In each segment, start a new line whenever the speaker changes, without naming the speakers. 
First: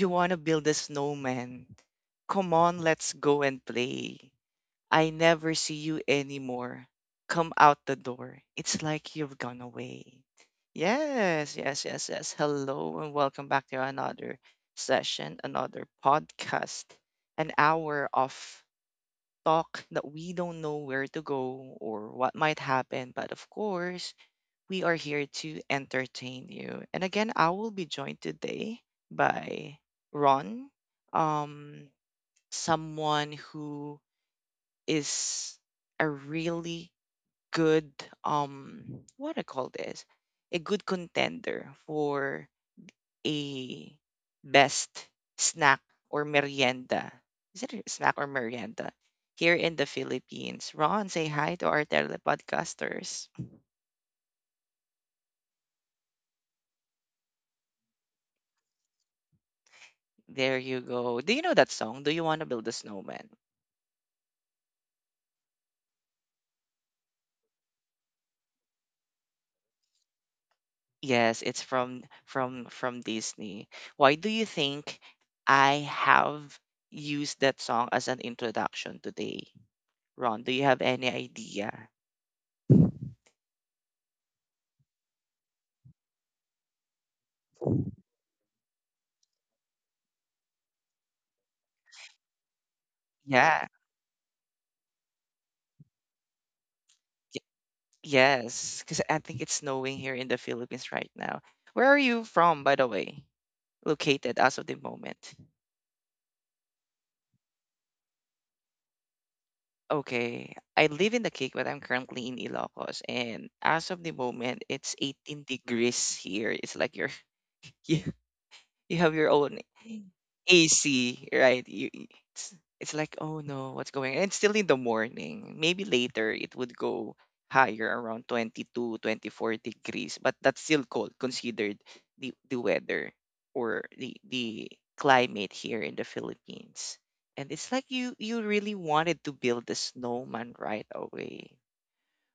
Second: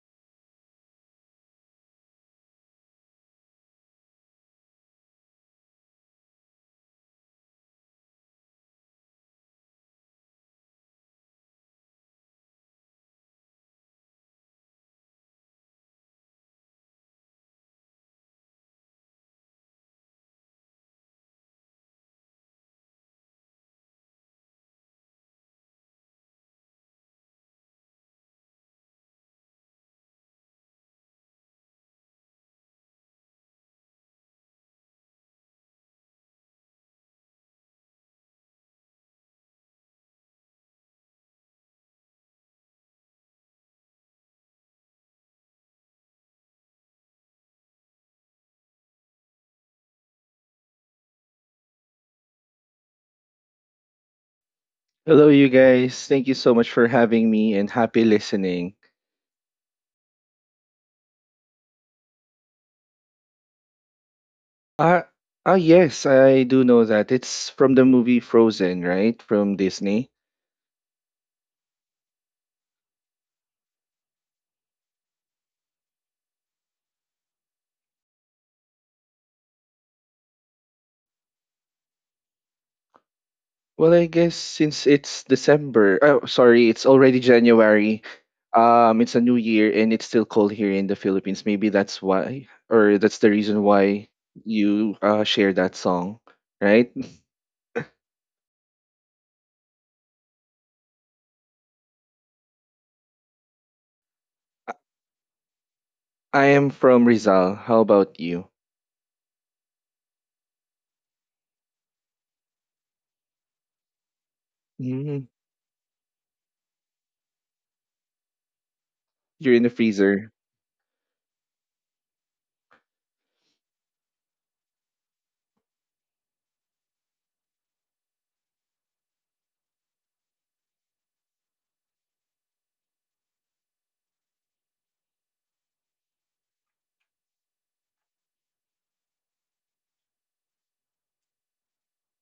you want to build a snowman? Come on, let's go and play. I never see you anymore. Come out the door. It's like you've gone away. Yes, yes, yes, yes. Hello and welcome back to another session, another podcast, an hour of talk that we don't know where to go or what might happen. But of course, we are here to entertain you. And again, I will be joined today by Ron, um, someone who is a really good, um, what I call this, a good contender for a best snack or merienda. Is it a snack or merienda? Here in the Philippines. Ron, say hi to our telepodcasters.
Hello, you guys. Thank you so much for having me and happy listening.
There you go. Do you know that song? Do you want to build a snowman?
Ah, yes, I do know that it's from the movie Frozen, right? From Disney.
Yes, it's from Disney. Why do you think I have used that song as an introduction today? Ron, do you have any idea?
Well, I guess since it's December, oh, sorry, it's already January. It's a new year, and it's still cold here in the Philippines. Maybe that's why, or that's the
Yeah.
reason why you share that song, right?
y- Yes, because I think it's snowing here in the Philippines right now. Where are you from, by the way? Located as of the moment.
I am from Rizal. How about you?
Okay, I live in the Cake, but I'm currently in Ilocos, and as of the moment, it's
Mm,
18 degrees here. It's like you you have your own
you're in the freezer.
AC, right? It's, it's like, oh no, what's going on? It's still in the morning. Maybe later it would go higher around 22-24 degrees, but that's still cold considered the weather or the climate here in the Philippines. And it's like you really wanted to build a snowman right away.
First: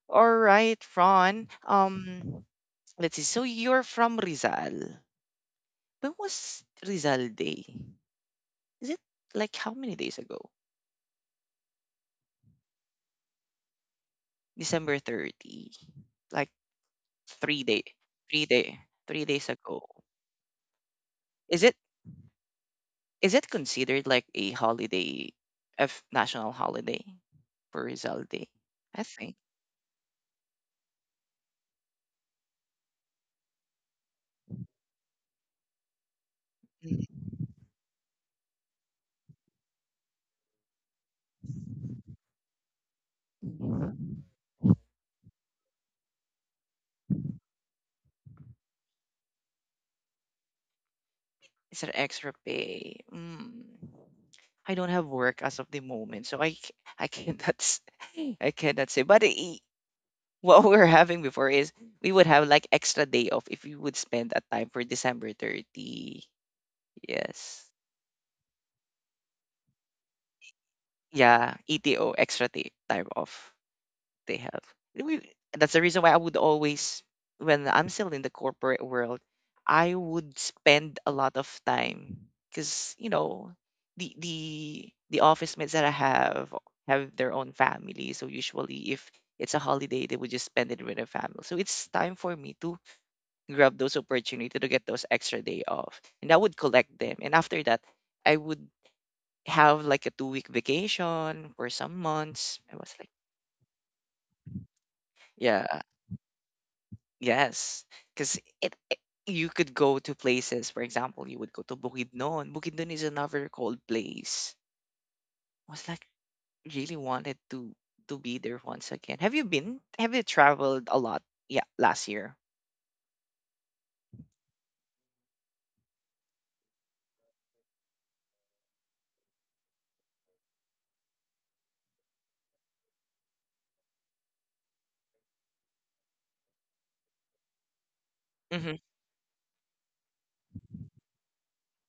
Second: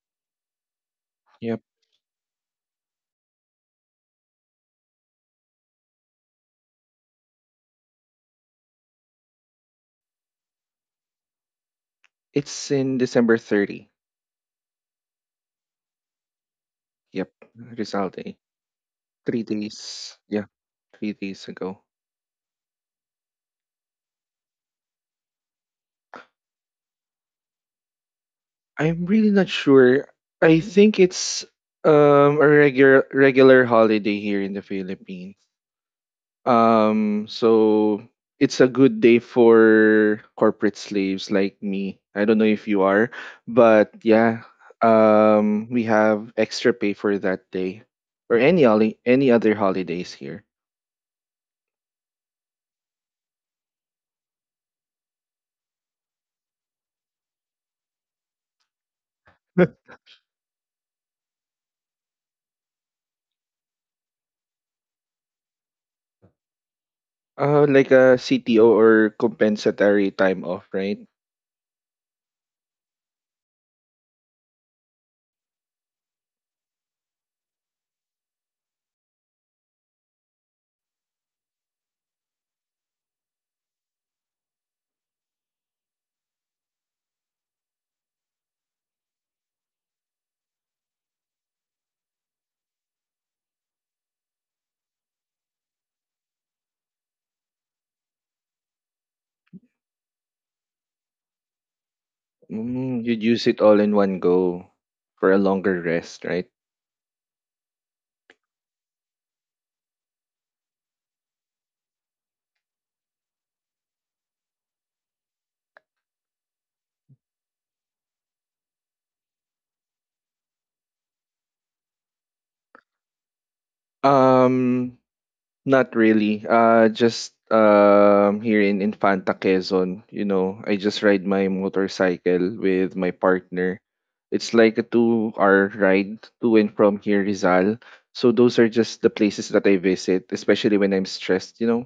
All right, Ron.
Yep.
Let's see. So you're from Rizal. When was Rizal Day? Is it like how many days ago?
It's in December 30.
December 30. Like
Yep,
three day
Rizal Day.
three day three
Three
days ago.
days. Yeah, 3 days
Is it
ago.
is it considered like a holiday, a national holiday for Rizal Day? I
I'm really
think.
not sure. I think it's a regular holiday here in the Philippines.
Mm.
So it's a good day for corporate slaves like me. I don't know if you are, but yeah, we have extra pay for that day or any other holidays here.
Is there extra pay? Mm. I don't have work as of the moment, so I cannot I cannot say. But what we're having before is we would have like extra day off if we would spend that time for December 30. Yes.
Like a CTO or compensatory time off, right?
Yeah, ETO extra day, time off they have. And we, that's the reason why I would always, when I'm still in the corporate world, I would spend a lot of time because you know the office mates that I have their own family, so usually if it's a holiday, they would just spend it with their family. So it's time for me to grab those opportunity to get those extra day off. And I would collect them. And after that, I would have like a 2 week vacation for some months. I was
Mm,
like,
you'd use it all in one go for a
yeah,
longer rest, right?
yes, because you could go to places. For example, you would go to Bukidnon. Bukidnon is another cold place. I was like, really wanted to be there once again. Have you traveled a lot? Yeah, last year.
Um, not really. Just here in Infanta Quezon, I just ride my motorcycle with my partner. It's like a 2-hour ride to and from here Rizal. So those are
Hmm,
just the places that I visit, especially when I'm stressed.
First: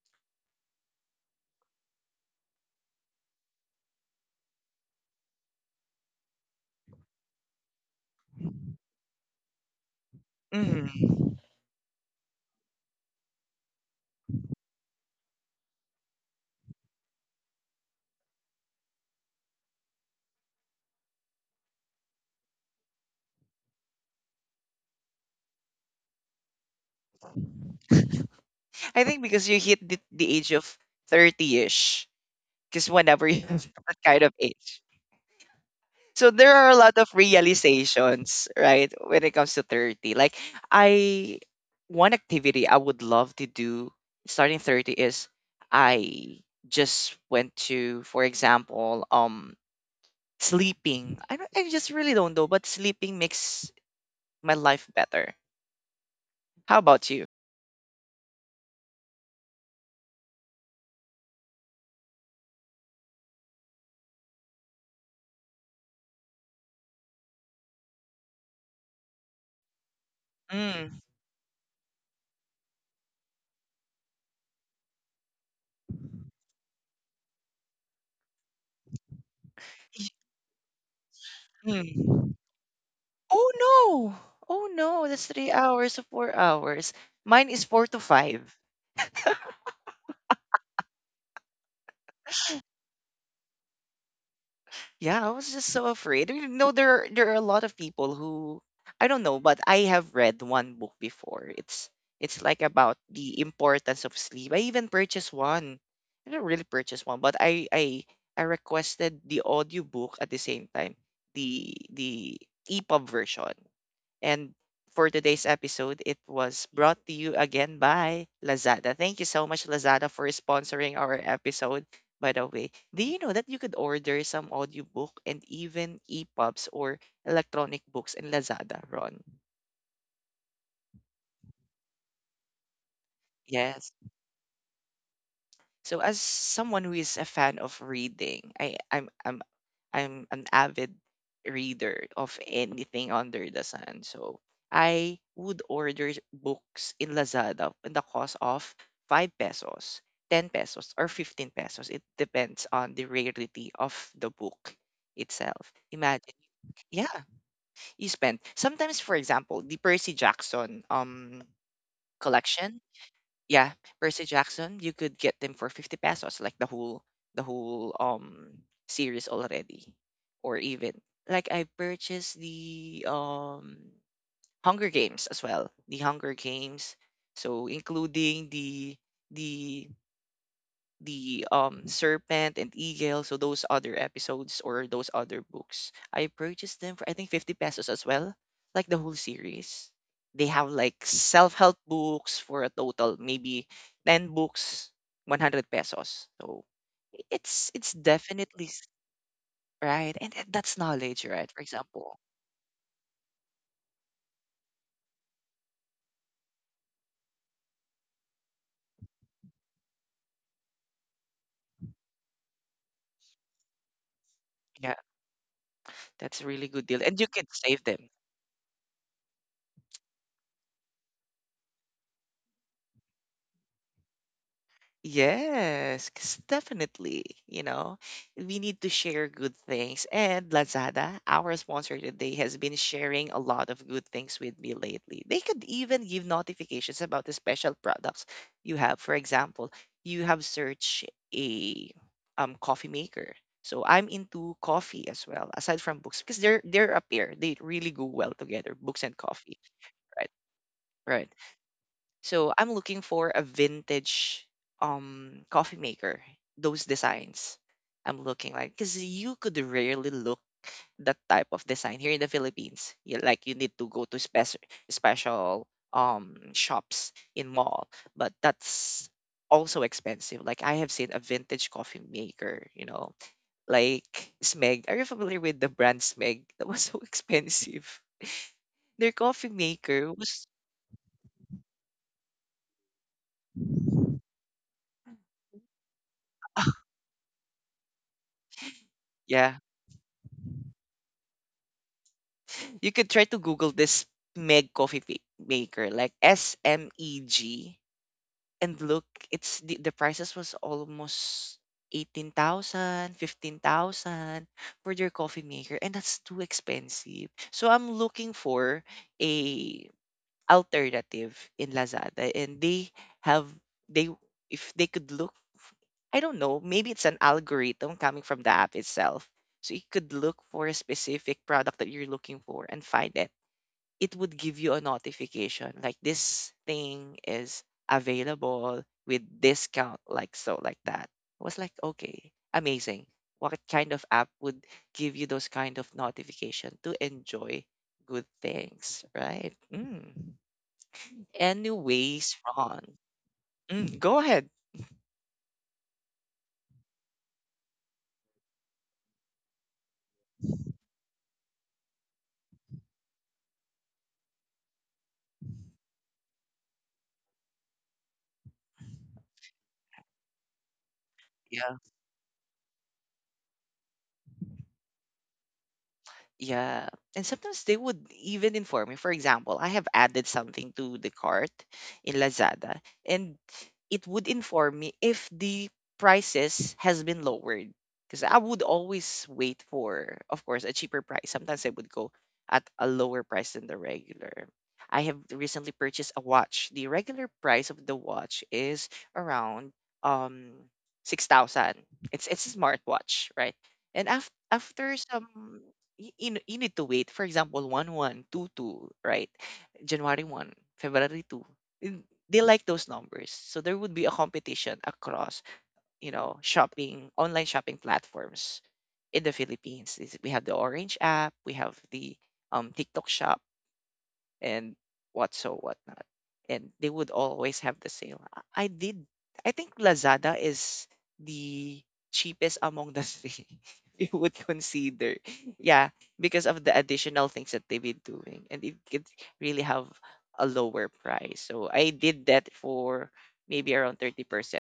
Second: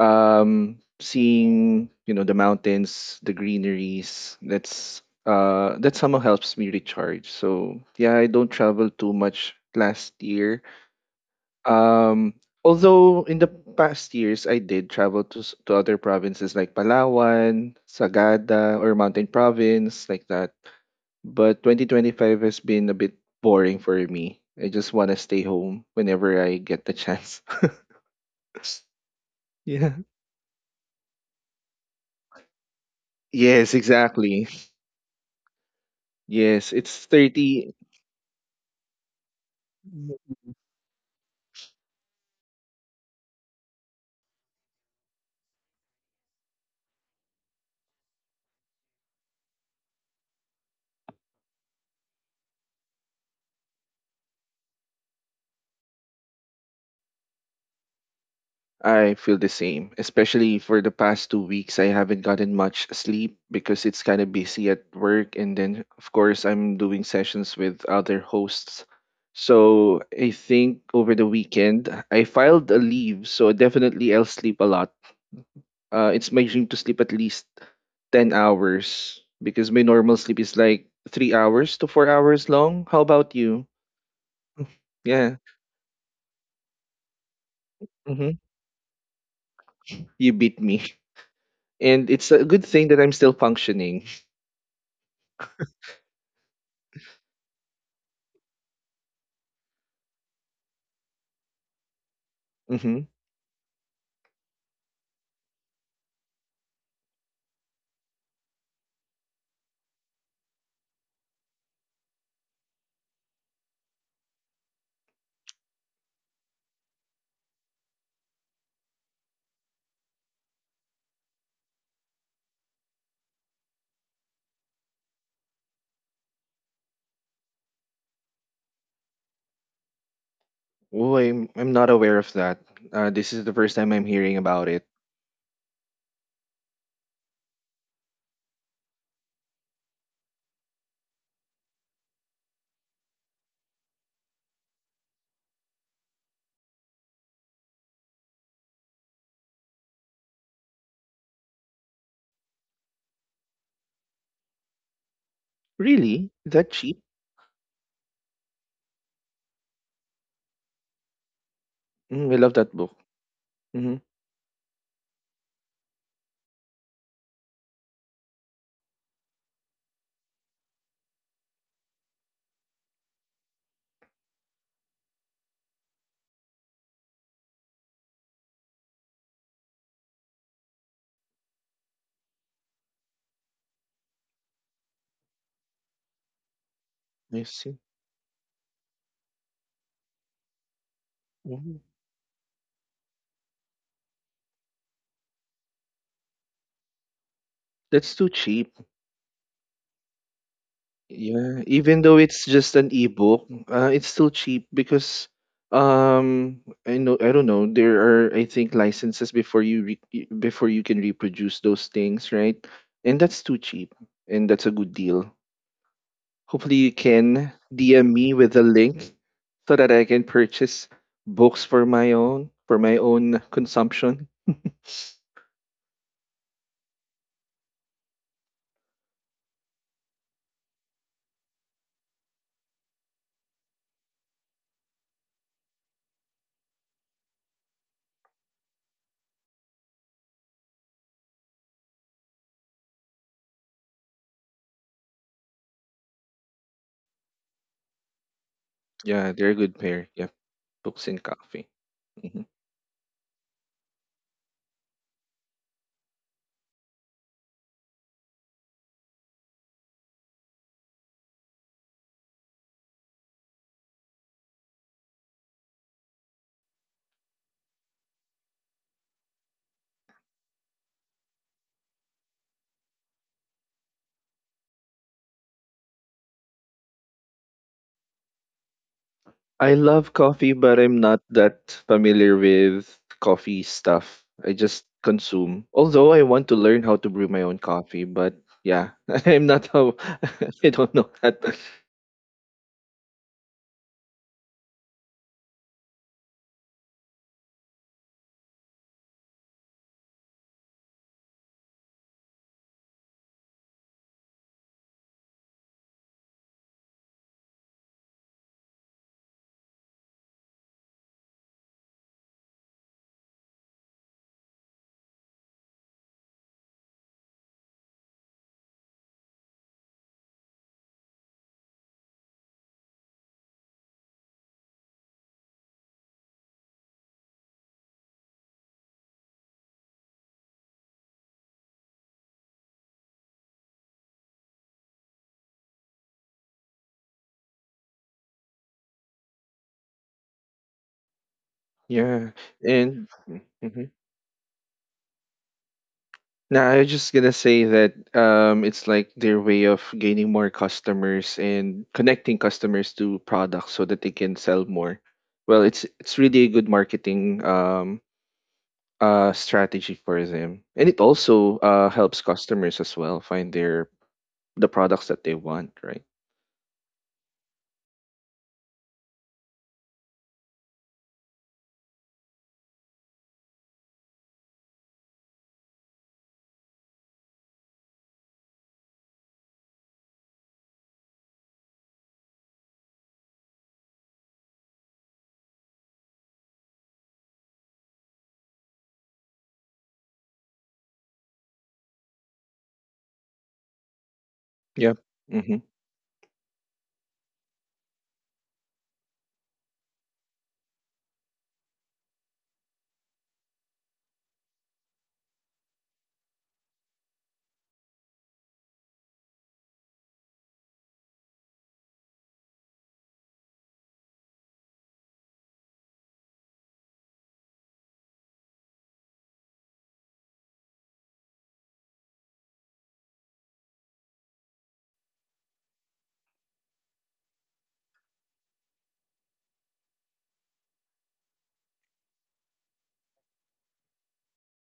Seeing the mountains, the greeneries, that somehow helps me recharge. So yeah, I don't travel too much last year.
hmm.
Um although in the past years, I did travel to to other provinces like Palawan, Sagada, or Mountain Province, like that. But 2025 has been a bit boring for me. I just want to stay home whenever I get the chance.
I think because you hit
Yeah,
the age of 30ish. Because whenever you have
yes,
that kind of
exactly.
age. So there are
Yes,
a lot
it's
of
30.
realizations, right, when it comes to 30. Like, I one activity I would love to do starting 30 is, I just went to, for example, sleeping. I don't, I just really don't know, but sleeping makes my life better. How about you?
I feel the same, especially for the past 2 weeks. I haven't gotten much sleep because it's kind of busy at work. And then, of course, I'm doing sessions with other hosts. So I think
Mm,
over the weekend, I filed a leave. So definitely I'll sleep a lot. It's my dream to sleep at least 10 hours, because my normal sleep is like 3 hours to four
mm.
hours long. How about
Oh
you?
no. Oh no, that's
Yeah.
3 hours or 4 hours. Mine is four to
Hmm.
five.
You beat me. And it's a good thing that I'm still functioning.
Yeah, I was just so afraid. You know, there are a lot of people who I don't know, but I have read one book before. It's like about
Hmm.
the importance of sleep. I even purchased one. I didn't really purchase one, but I requested the audiobook at the same time, the EPUB version. And for today's episode, it was brought to you again by Lazada. Thank you so much, Lazada, for sponsoring our episode. By the way, do you know that you could order some audiobook and even EPUBs or electronic books in Lazada, Ron?
Oh, I'm not aware of that. This is the first
Yes.
time I'm hearing about it.
So as someone who is a fan of reading, I I'm an avid reader of anything under the sun. So I would order books in Lazada in the cost of 5 pesos, 10 pesos, or 15 pesos. It depends on the rarity of the book itself.
Really?
Imagine,
That cheap?
yeah, you spend. Sometimes, for example, the Percy Jackson
Mm, I love that
collection,
book.
yeah,
Hmm.
Percy Jackson, you could get them for 50 pesos, like the whole series already. Or even like I purchased the Hunger Games as well, the Hunger Games, so including the the serpent and eagle. So those other episodes or those other books, I purchased them for, I think,
I
50
see.
pesos as well, like the whole series. They have like self-help
Mhm.
books for a total, maybe 10 books, 100 pesos. So it's
That's too
definitely
cheap.
right. And that's knowledge, right? For
Yeah, even
example,
though it's just an ebook, it's still cheap because um I don't know, there are, I think, licenses before you before you can reproduce those things, right? And that's too cheap, and that's a
yeah,
good deal.
that's a really
Hopefully,
good
you
deal, and you can
can
save them.
DM me with a link so that I can purchase books for my own consumption.
Yes, 'cause definitely. You know, we need to share good things. And Lazada, our sponsor today, has been sharing a lot of good things with me lately. They could even give notifications about the special products you have. For example, you have searched a coffee maker. So I'm into coffee as well, aside from books, because they're up here. They really go well together, books and
Yeah, they're a
coffee.
good pair. Yeah,
Right.
books and
Right.
coffee. Mhm.
So I'm looking for a vintage coffee maker, those designs. I'm looking like because you could rarely look that type of design here in the Philippines. You, like you need to go to special special shops in mall, but that's also expensive. Like I have seen a vintage coffee maker, like Smeg. Are you familiar with the brand Smeg? That was so expensive. Their coffee
I
maker
love
was
coffee, but I'm not that familiar with coffee stuff. I just consume. Although I want to learn how to brew my own coffee, but yeah, I'm
yeah.
not how I don't know that.
You could try to Google this Meg coffee maker, like SMEG, and look, it's the prices was almost 18,000, 15,000 for their coffee maker, and that's too expensive. So I'm looking for a alternative in Lazada, and they have they, if they could look, I don't know, maybe it's an algorithm coming from the app itself. So you could look for a specific product that you're looking for and find it. It would give you a notification, like this thing is available with discount, like so, like that. I was like, okay, amazing. What kind of app would give you those kind of notification to enjoy good things, right? Mm.
Yeah,
Anyways, Ron.
and Mhm.
Mm, go ahead.
Now, I was just gonna say that it's like their way of gaining more customers and connecting customers to products so that they can sell more. Well, it's really a good marketing, strategy for them, and it also helps customers as well find the products that they want, right?
Yeah. And sometimes they would even inform me. For example, I have added something to the cart in Lazada, and it would inform me if the prices has been lowered. Because I would always wait for, of course, a cheaper price. Sometimes I would go at a lower price than the regular. I have recently purchased a watch. The regular price of the watch is around um 6,000. It's a smartwatch, right? And
Yeah.
after some
Mm-hmm.
you need to wait. For example, 1/1, 2/2, right? January 1, February 2. And they like those numbers. So there would be a competition across, shopping, online shopping platforms in the Philippines. We have the Orange app, we have the TikTok shop, and what so whatnot. And they would always have the sale. I did. I think Lazada is the cheapest among the three, you would consider. Yeah, because of the additional things that they've been doing, and it could really have a lower price. So I did that for maybe around 30%.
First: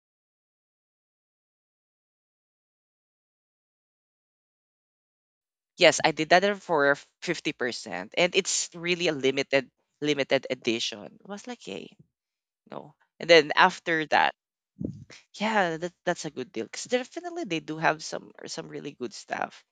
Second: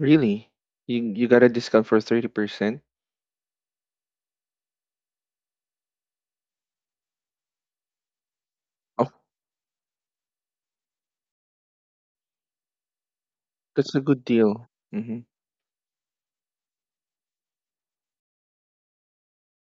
Really, you got a discount for 30%?
Yes, I did that for 50%, and it's really
Oh,
a limited edition. I was like, hey, no. And then
that's a
after
good
that.
deal. Mm-hmm.
Yeah, that's a good deal. 'Cause definitely they do have some really good stuff.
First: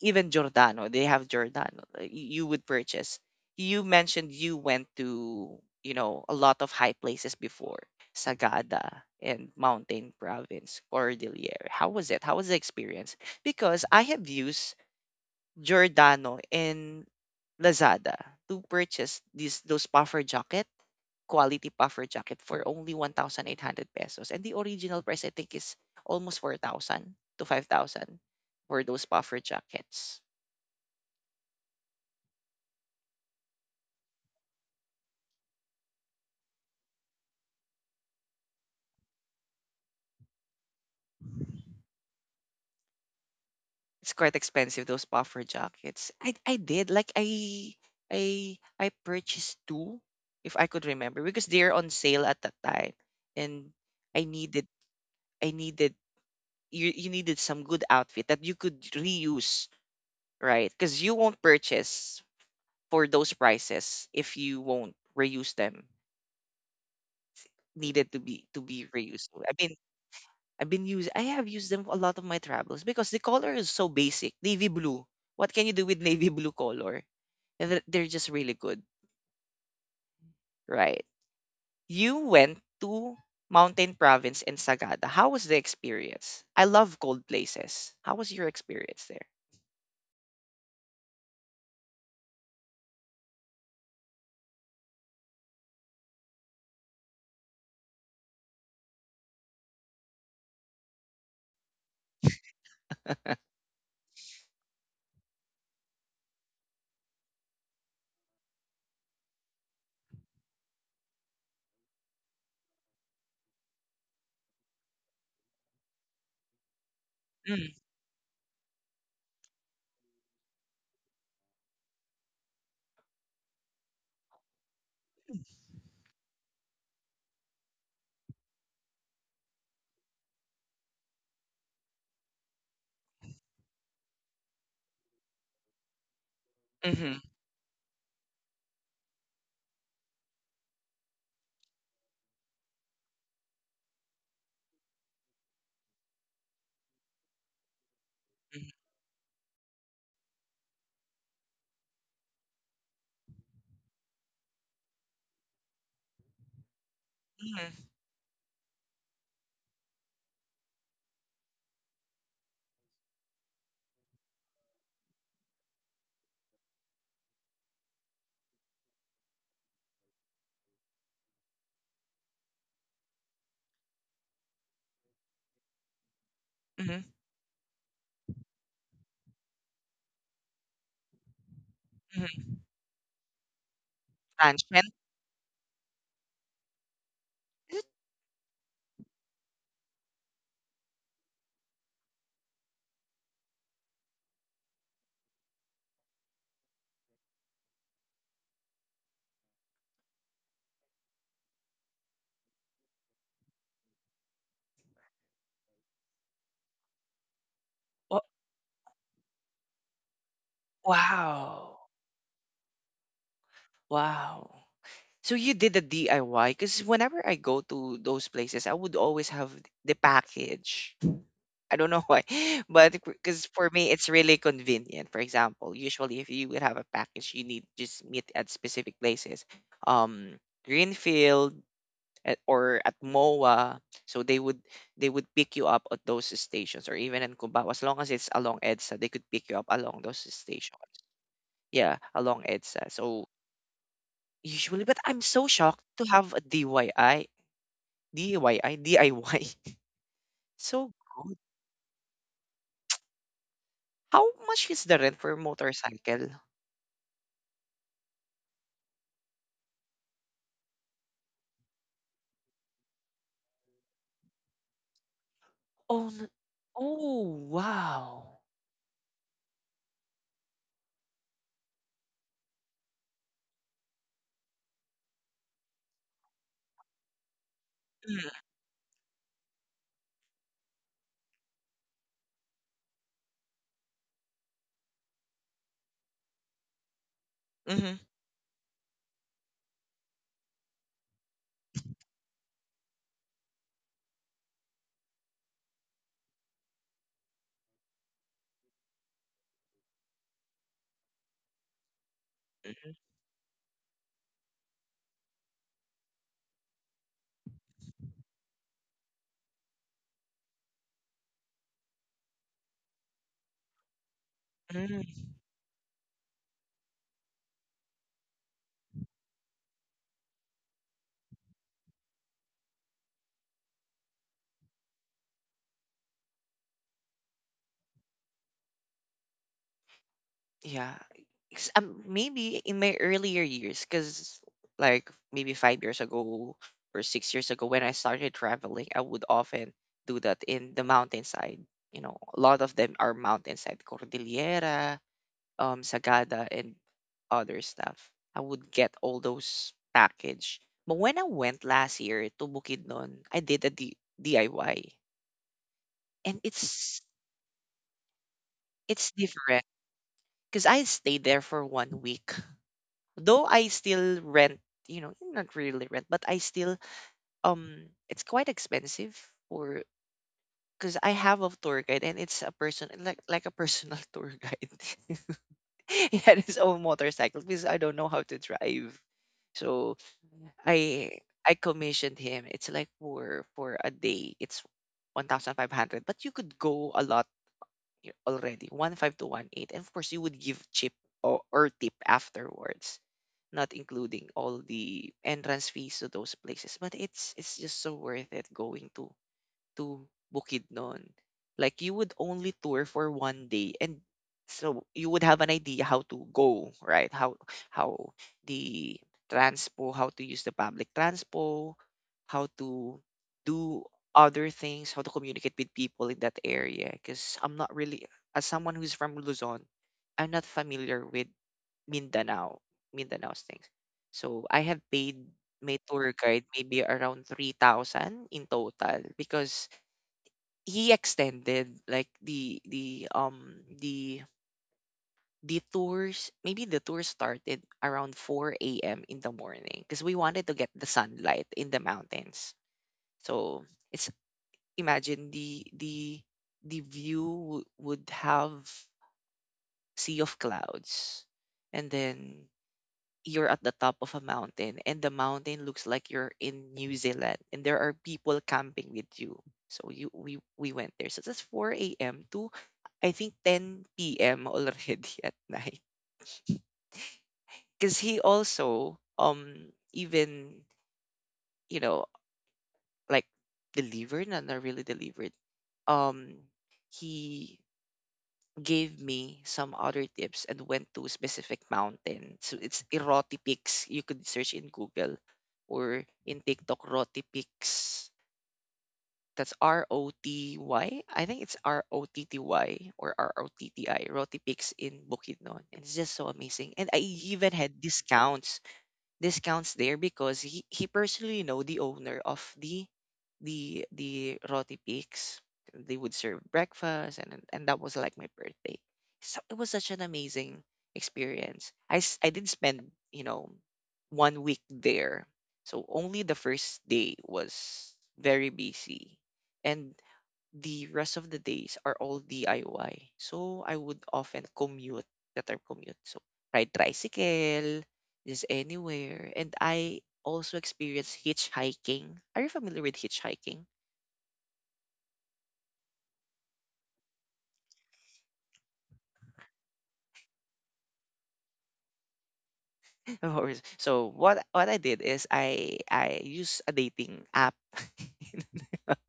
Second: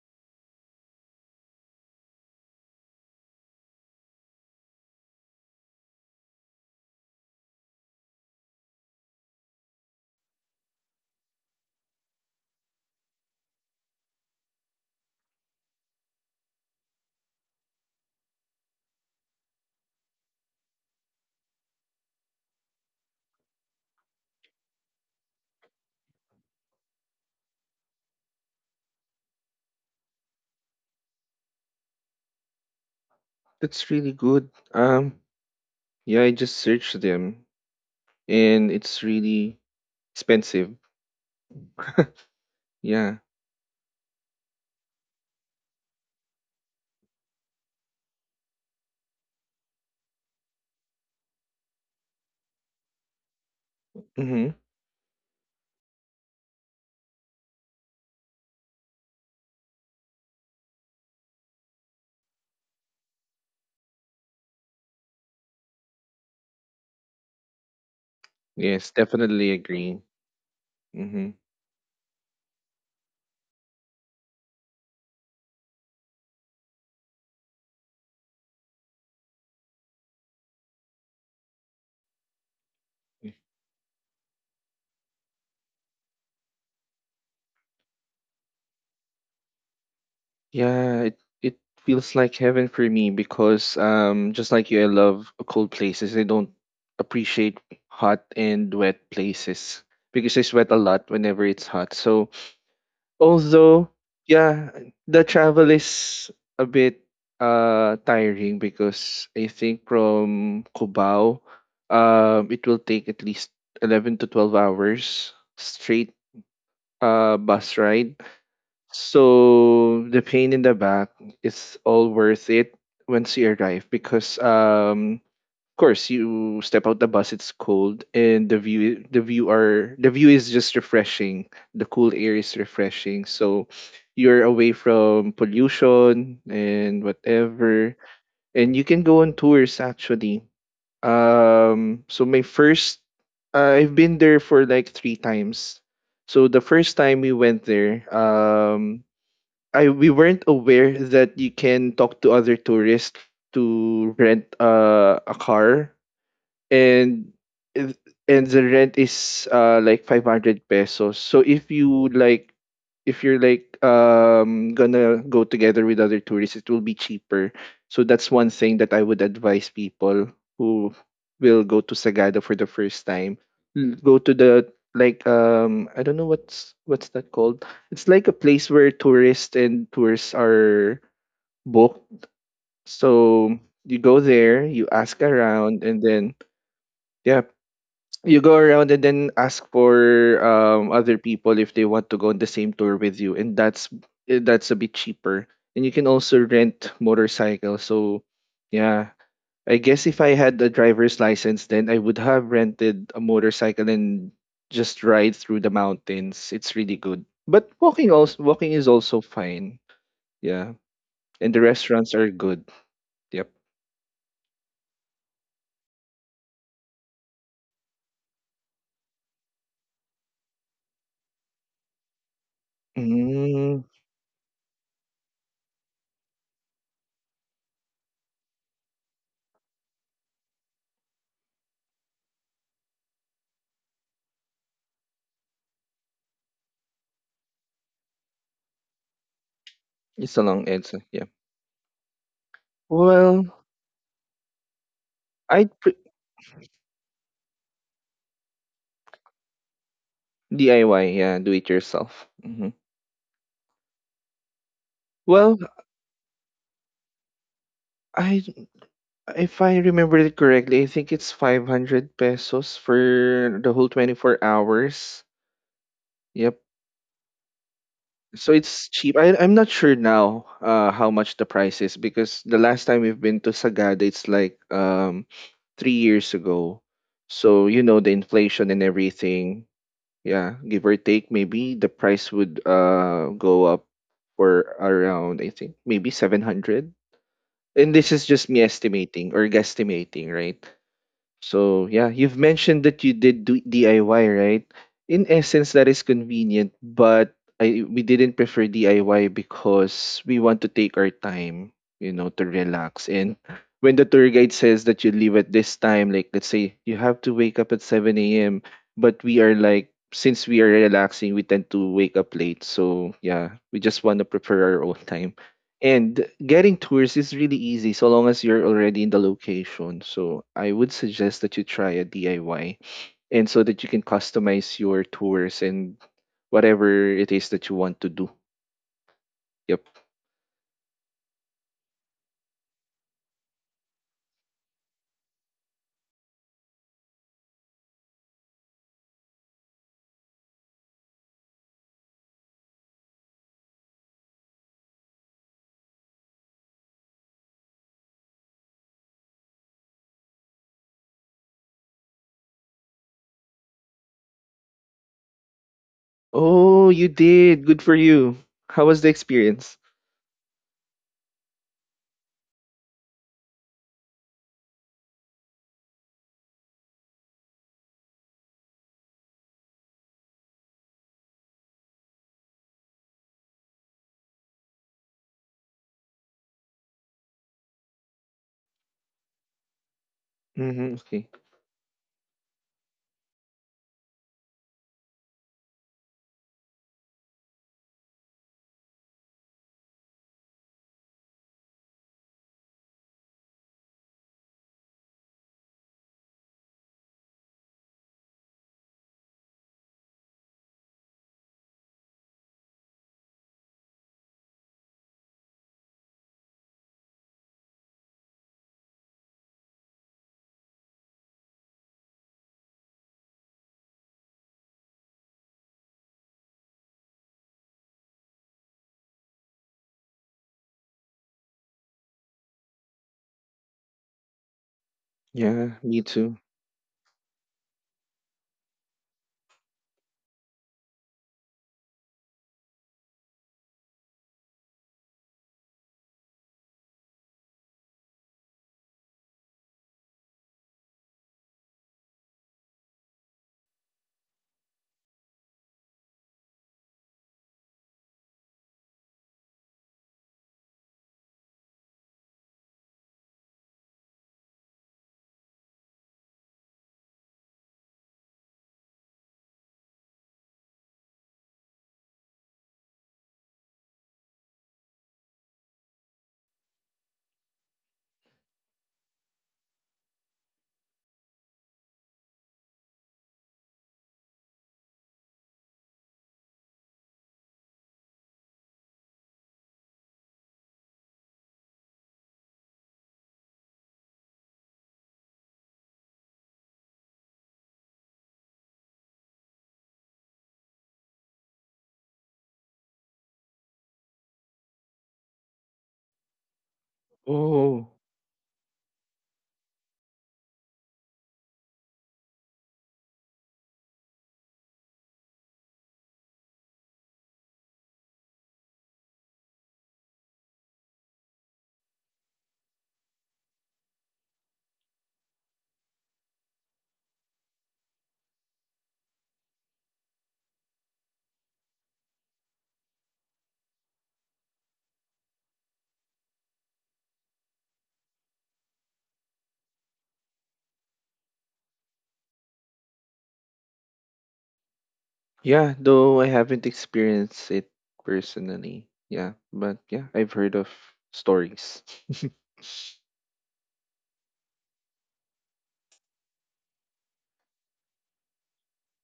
Even Giordano, they have Giordano. You would purchase. You mentioned you went to, a lot of high places before, Sagada and Mountain Province, Cordillera. How was it? How was the experience? Because I have used Giordano and Lazada to purchase these those puffer jackets, quality puffer jacket for only 1,800 pesos. And the original price, I think, is almost 4,000 to 5,000 for those puffer jackets.
That's really good. Yeah, I just searched them, and it's really expensive. Yeah.
It's quite expensive, those puffer jackets. I did, like, I purchased two, if I could remember, because they're on sale at that time. And I
Mhm.
needed, I needed, you needed some good outfit that you could reuse, right? Because you won't purchase for those prices if you won't reuse them needed to be
Yes,
reusable.
definitely
I mean,
agree.
I
Mhm.
have used them a lot of my travels because the color is so basic. Navy blue. What can you do with navy blue color? And they're just really good, right? You went to Mountain Province and Sagada. How was the experience? I love cold places. How was your experience
Yeah, it feels like heaven for me because just like you, I love cold places. I don't appreciate hot and wet places because I sweat a lot whenever it's hot. So,
there?
although yeah, the travel is a bit tiring because I think from Cubao it will take at least 11 to 12 hours straight,
Mm,
bus ride. So the pain in the back is all worth it once you arrive, because of course, you step out the bus, it's cold, and the view is just refreshing. The cool air is refreshing, so you're away from pollution and
mhm,
whatever. And you can go on tours, actually. um, so my first, I've been there for like three times. So the first time we went there,
mhm,
I we weren't aware that you can talk to other tourists to rent a car, and
mhm,
if- and the rent is like 500 pesos. So if you're like gonna go together with other tourists, it will be cheaper. So that's one thing that I would advise people who will go to Sagada for the first time: go to the, I don't know, what's
mhm,
what's that called... it's like a place where tourists and tours are booked.
mhm.
So you go there, you
Transient?
ask around, and then yeah, you go around and then ask for other people if they want to go on the same tour with you, and that's a bit cheaper. And you can also rent motorcycles. So yeah, I guess if I had a driver's license, then I would have rented a motorcycle and just ride through the mountains. It's really good, but
Wa-
walking is also fine. Yeah, and the
Wow.
restaurants are good. Yep.
Wow. So you did a DIY? Because whenever I go to those places, I would always have the package. I don't know why, but because for
mm,
me, it's really convenient. For example, usually if you would have a package, you need just meet at specific places, um, Greenfield or at MOA. So they would pick you up at those stations, or even in Cubao, as long as it's along EDSA, they could pick you up along those
it's a long
stations.
answer. Yeah.
Yeah, along EDSA. So
Well,
usually, but I'm so
I
shocked to have a DIY. So
DIY,
good.
yeah, do it yourself. Hmm.
How much is the rent for
Well,
motorcycle?
I if I remember it correctly, I think it's 500 pesos for the whole 24 hours.
Oh, n
Yep.
Oh, wow.
So it's cheap. I'm not sure now how much the price is because the last time we've been to Sagada, it's like 3 years ago. So, the
Mm,
inflation and everything, yeah, give or take, maybe the price would go up for around, I think, maybe 700. And
mhm,
this is just me estimating or guesstimating, right? So yeah, you've mentioned that you did do DIY, right? In essence, that is convenient, but I we didn't prefer DIY because we want to take our time, to
mm,
relax. And when the tour guide says that you leave at this time, like let's say you have to wake up at 7 a.m., but we are, like, since we are relaxing, we tend to wake up late. So yeah, we just want to prefer our own
mm,
time. And getting tours is really easy so long as you're already in the location. So I would suggest that you try a DIY, and so that you can customize your tours and whatever it is that you want to do. Yep.
yeah. It's, maybe in my earlier years, because like maybe 5 years ago or 6 years ago when I started traveling, I would often do that in the mountainside. You know, a lot of them are mountainside, Cordillera, Sagada and other stuff. I would get all those package. But when I went last year to Bukidnon, I did a DIY, and
Oh,
it's
you did. Good for you. How was the
it's different
experience?
because I stayed there for one week. Though I still rent, you know, not really rent, but I still it's quite expensive for because I have a tour guide, and it's a person like a personal tour guide. He had his own motorcycle because I don't know how to drive. So
Mm-hmm.
I
Okay.
I commissioned him. It's like for a day, it's 1,500, but you could go a lot already, one five to one eight. And of course, you would give chip or tip afterwards, not including all the entrance fees to those places. But it's just so worth it going to Bukidnon. Like you would only tour for one day, and so you would have an idea how to go, right? How the transpo, how to use the public transpo, how to do other things, how to communicate with people in that area. Because I'm not really, as someone who's from Luzon, I'm not familiar with Mindanao, Mindanao's things. So I have paid my
Yeah, me
tour
too.
guide maybe around 3,000 in total because he extended like the tours. Maybe the tour started around 4 a.m in the morning because we wanted to get the sunlight in the mountains. So it's imagine the view would have sea of clouds, and then you're at the top of a mountain and the mountain looks like you're in New Zealand and there are people camping with you. So you we went there. So that's 4 a.m. to I think 10 p.m. already at night. Because he also even, you know, like delivered, not really delivered. Um, he gave me some other tips and went to a specific mountain. So it's Iroti Peaks. You could search in Google or in TikTok Roti Peaks. That's Roty. I think it's Rotty or Rotti. Roti Peaks in Bukidnon. And it's just so amazing. And I even had
Oh,
discounts there because he personally know the owner of the roti pigs. They would serve breakfast and that was like my birthday. So it was such an amazing experience. I did spend, you know, one week there. So only the first day was very busy. And the rest of the days are all DIY. So I would often commute, the term commute. So ride tricycle, just anywhere. And I also experience hitchhiking. Are you familiar with hitchhiking?
yeah, though I haven't experienced it personally. Yeah, but yeah, I've heard of stories.
Of course. So what I did is I use a dating app.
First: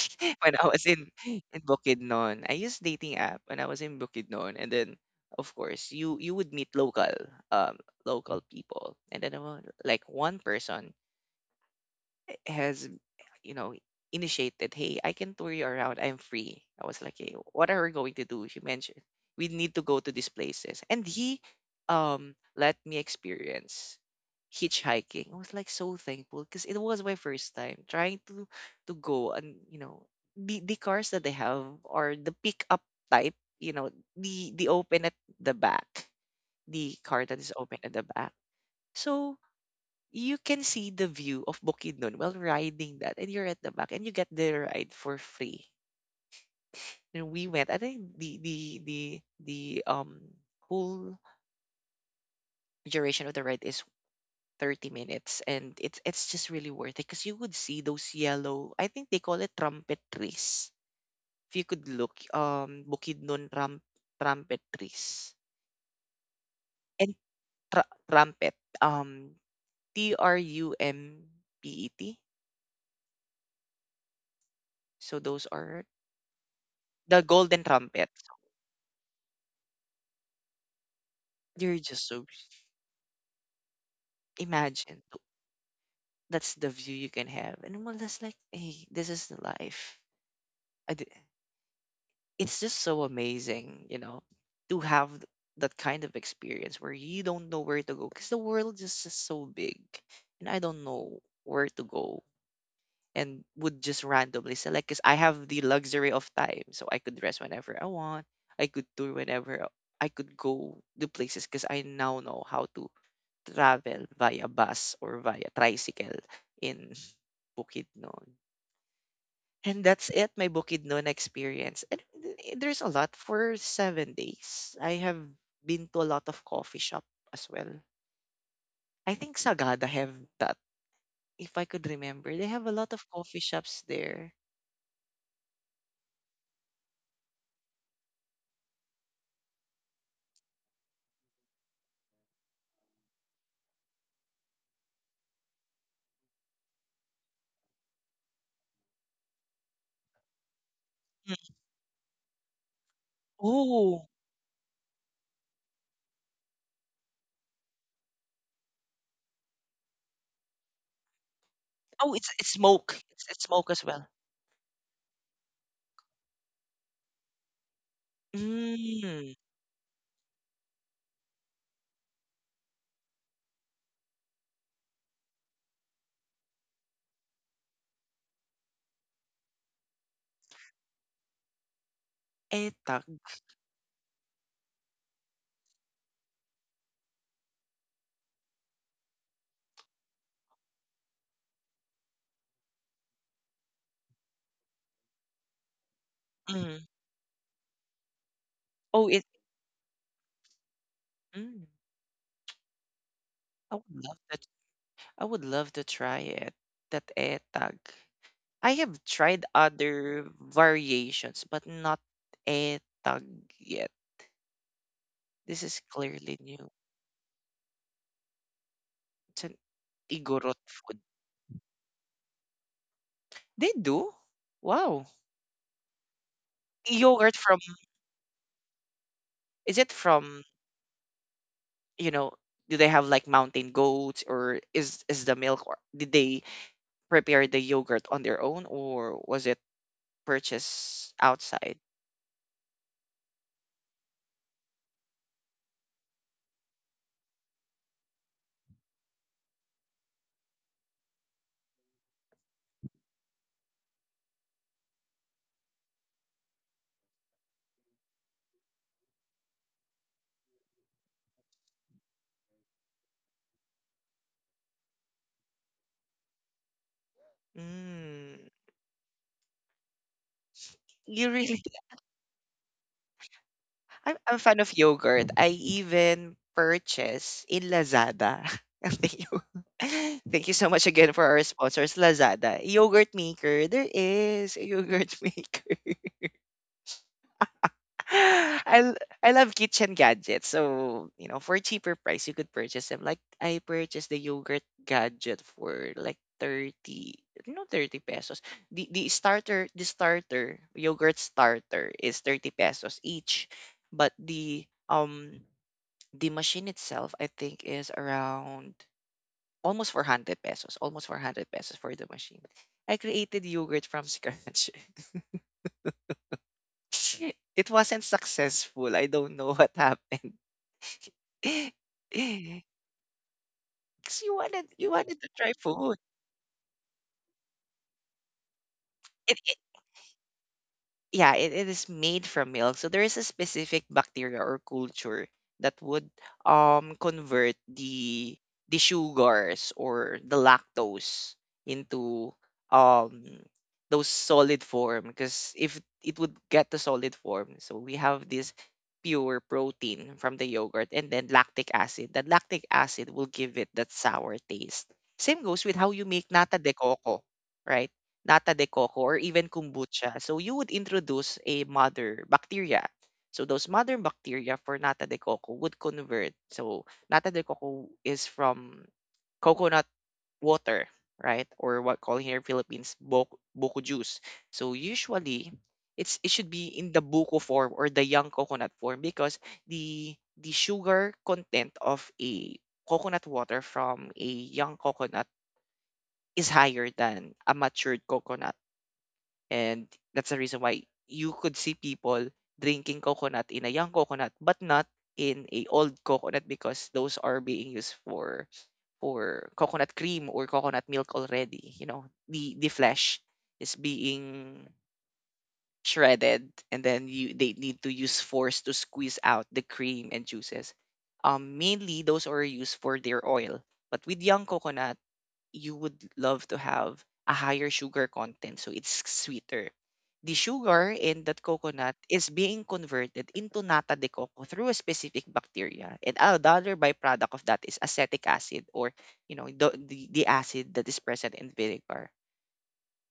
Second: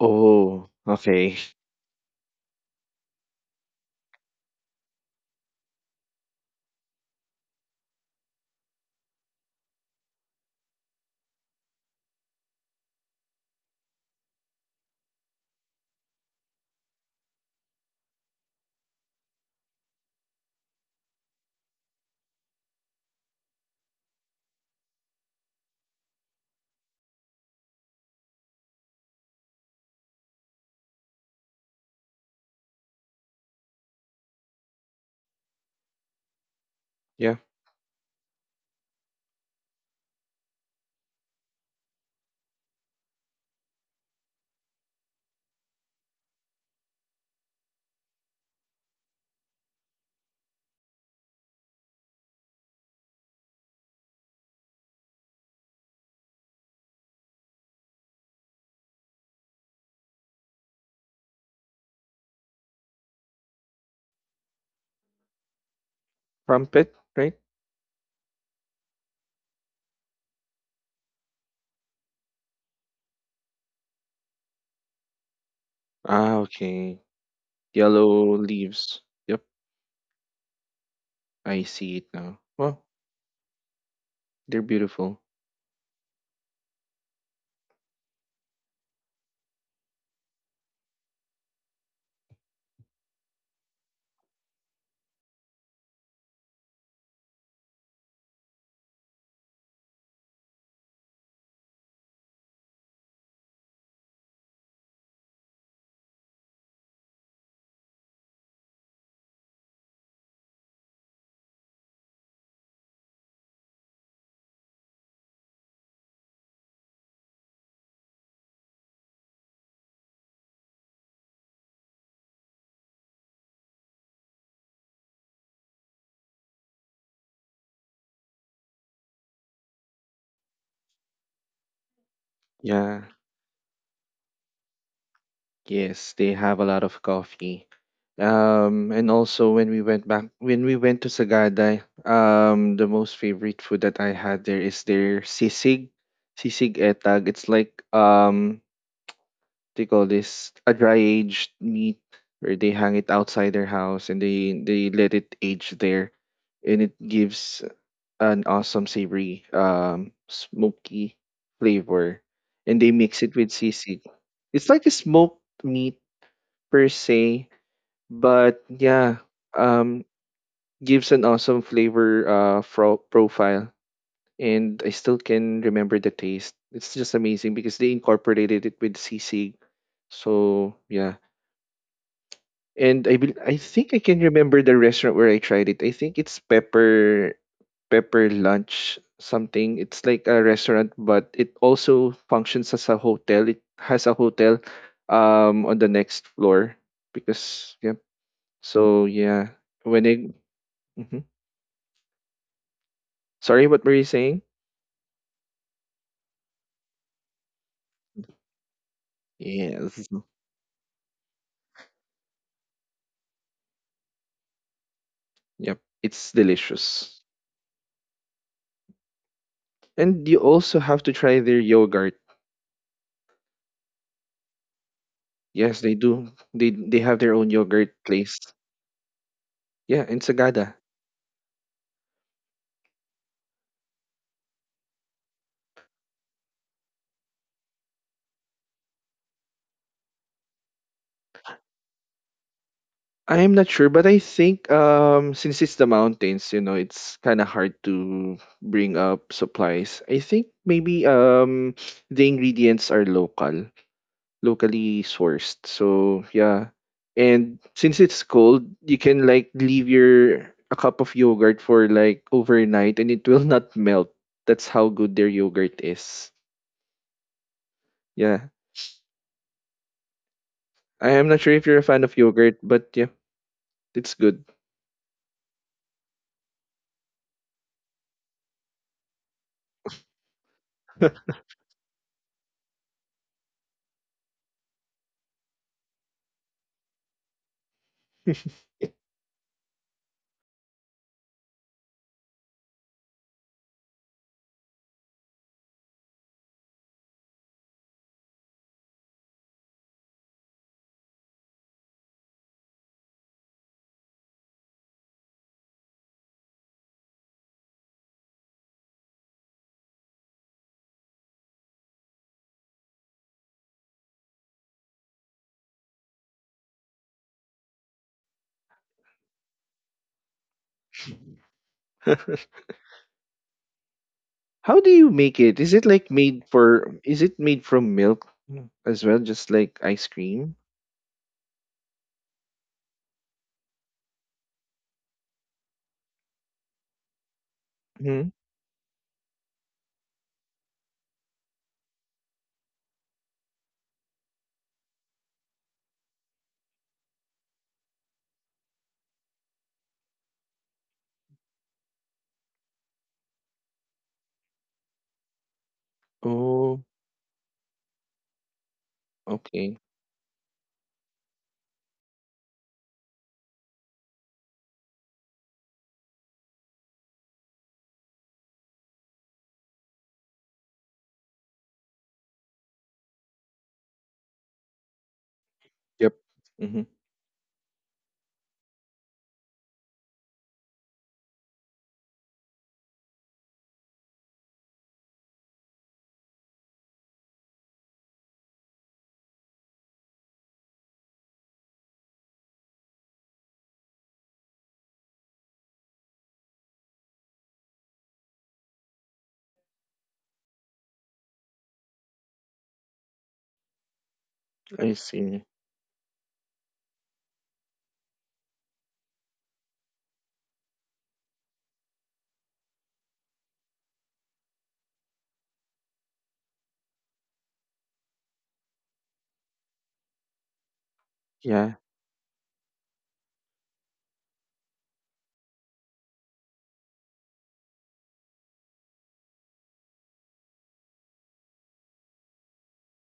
When I was in
okay.
in Bukidnon, I used dating app when I was in Bukidnon, and then of course you would meet local um local people, and then like one person has, you know initiated, hey, I can tour you around. I'm free. I was like, hey, what are we going to do? She mentioned we need to go to these places, and he let me experience hitchhiking. I was like so thankful because it was my first time trying to go, and you know the cars that they have are the pickup type. You know the open at the back, the car
Yeah.
that is open at the back. So you can see the view of Bukidnon while riding that, and you're at the back, and you get the ride for free. And we went. I think the the um whole duration of the ride is 30 minutes, and it's just really worth it because you would see those yellow, I think they call it, trumpet trees. If you could look Bukidnon ram, trumpet trees,
Crumpet,
and
right?
tra- trumpet um trumpet, so those are
Ah, okay.
the golden trumpets.
Yellow leaves. Yep, I
They are
see
just
it
so,
now. Well, they're
imagine,
beautiful.
that's the view you can have. And well, that's like, hey, this is the life. I, d- it's just so amazing, you know, to have that kind of experience where you don't know where to go because the world is just so big, and I don't know where to go and would just randomly select because I have the luxury of time. So I could rest whenever I want. I could tour whenever I could go to places because I now know how to travel via bus or via tricycle in Bukidnon. And that's it, my Bukidnon experience. And there's a lot for 7 days. I have been to a lot of coffee shop as well. I think Sagada have that, if I could remember. They have a lot
Yeah.
of coffee shops there.
Yes, they have a lot of coffee. And also, when we went back, when we went to Sagada, the most favorite food that I had there is their sisig etag. It's like, they call this a dry
Mm.
aged meat, where they hang it outside their
Oh,
house and they let it age there, and it gives an awesome savory, smoky
oh,
flavor,
it's
and they
smoke.
mix
It's,
it
it's
with
smoke as
sisig.
well.
It's like a smoked meat per se, but yeah,
Mm.
um, gives an awesome flavor profile. And I still can remember the taste. It's just amazing because they incorporated it with sisig. So yeah. And
Etag.
I think I can remember the restaurant where I tried it. I think it's Pepper Lunch something. It's like a restaurant, but it also functions as a hotel. It has a hotel on the next floor,
Mm.
because yeah. So
Oh, it.
yeah, when I Mhm.
Mm.
Sorry,
I
what
would
were you
love
saying?
that. I would love to try it. That etag. I have tried
Yes.
other variations, but not etag yet. This is
Yep. It's
clearly new.
delicious.
It's an
And you
Igorot
also
food.
have to try their yogurt.
They do? Wow.
Yes, they do. They have their
Yogurt
own
from,
yogurt place.
is it
Yeah, in
from,
Sagada.
you know, do they have like mountain goats, or is the milk, or did they prepare the yogurt on their own, or was it purchased outside?
I'm not sure, but I think since it's the mountains, it's kind of hard to bring up supplies. I think maybe the ingredients are local, locally sourced. So yeah, and since it's cold, you can, like, leave your a cup of yogurt for like overnight, and it will not melt. That's how good their yogurt is. Yeah,
Mm,
I am
you
not sure
really
if you're a fan of yogurt, but yeah, it's
I'm a
good.
fan of yogurt. I even purchase in Lazada. Thank you. Thank you so much again for our sponsors, Lazada. Yogurt maker. There is a yogurt maker. I love kitchen gadgets. So, you know, for a cheaper price you could purchase them. Like I purchased the yogurt gadget for like 30, no, 30 pesos. The starter, yogurt starter is 30 pesos each. But the machine itself, I think, is around almost 400 pesos, almost 400 pesos for the machine. I created yogurt from scratch. It wasn't successful. I don't know what happened. 'Cause you wanted
How do
you
you
wanted to
make
try
it? Is it
food.
like made for? Is it made from milk as well,
It
just like ice cream?
Yeah, it is made from milk. So there is a specific bacteria or culture that would convert
Hmm.
the sugars or the lactose into um those solid form, because if it would get the solid form, so we have this pure protein from the yogurt and then lactic acid. That lactic acid will give it that sour taste. Same goes with how you make nata de
Oh,
coco, right? Nata de coco, or even
okay.
kombucha. So you would introduce a mother bacteria. So those mother bacteria for nata de coco would convert. So nata de coco is from coconut water, right? Or what call here in Philippines, boko, boko juice. So usually
Yep.
it should be
Hmm.
in the buko form or the young coconut form because the sugar content of a coconut water from a young coconut is higher than a matured coconut. And that's the reason why you could see people drinking coconut in a young coconut, but not in a old coconut because those are being used for coconut cream or coconut milk already. You know, the flesh is being
I see.
shredded, and then you they need to use force to squeeze out the cream and juices. Mainly those are used for their oil. But with young coconut, you would love to have a higher sugar content, so it's sweeter. The sugar in that
Yeah,
coconut is being converted into nata de coco through a specific bacteria, and another byproduct of that is acetic acid, or you know the acid that is present in vinegar.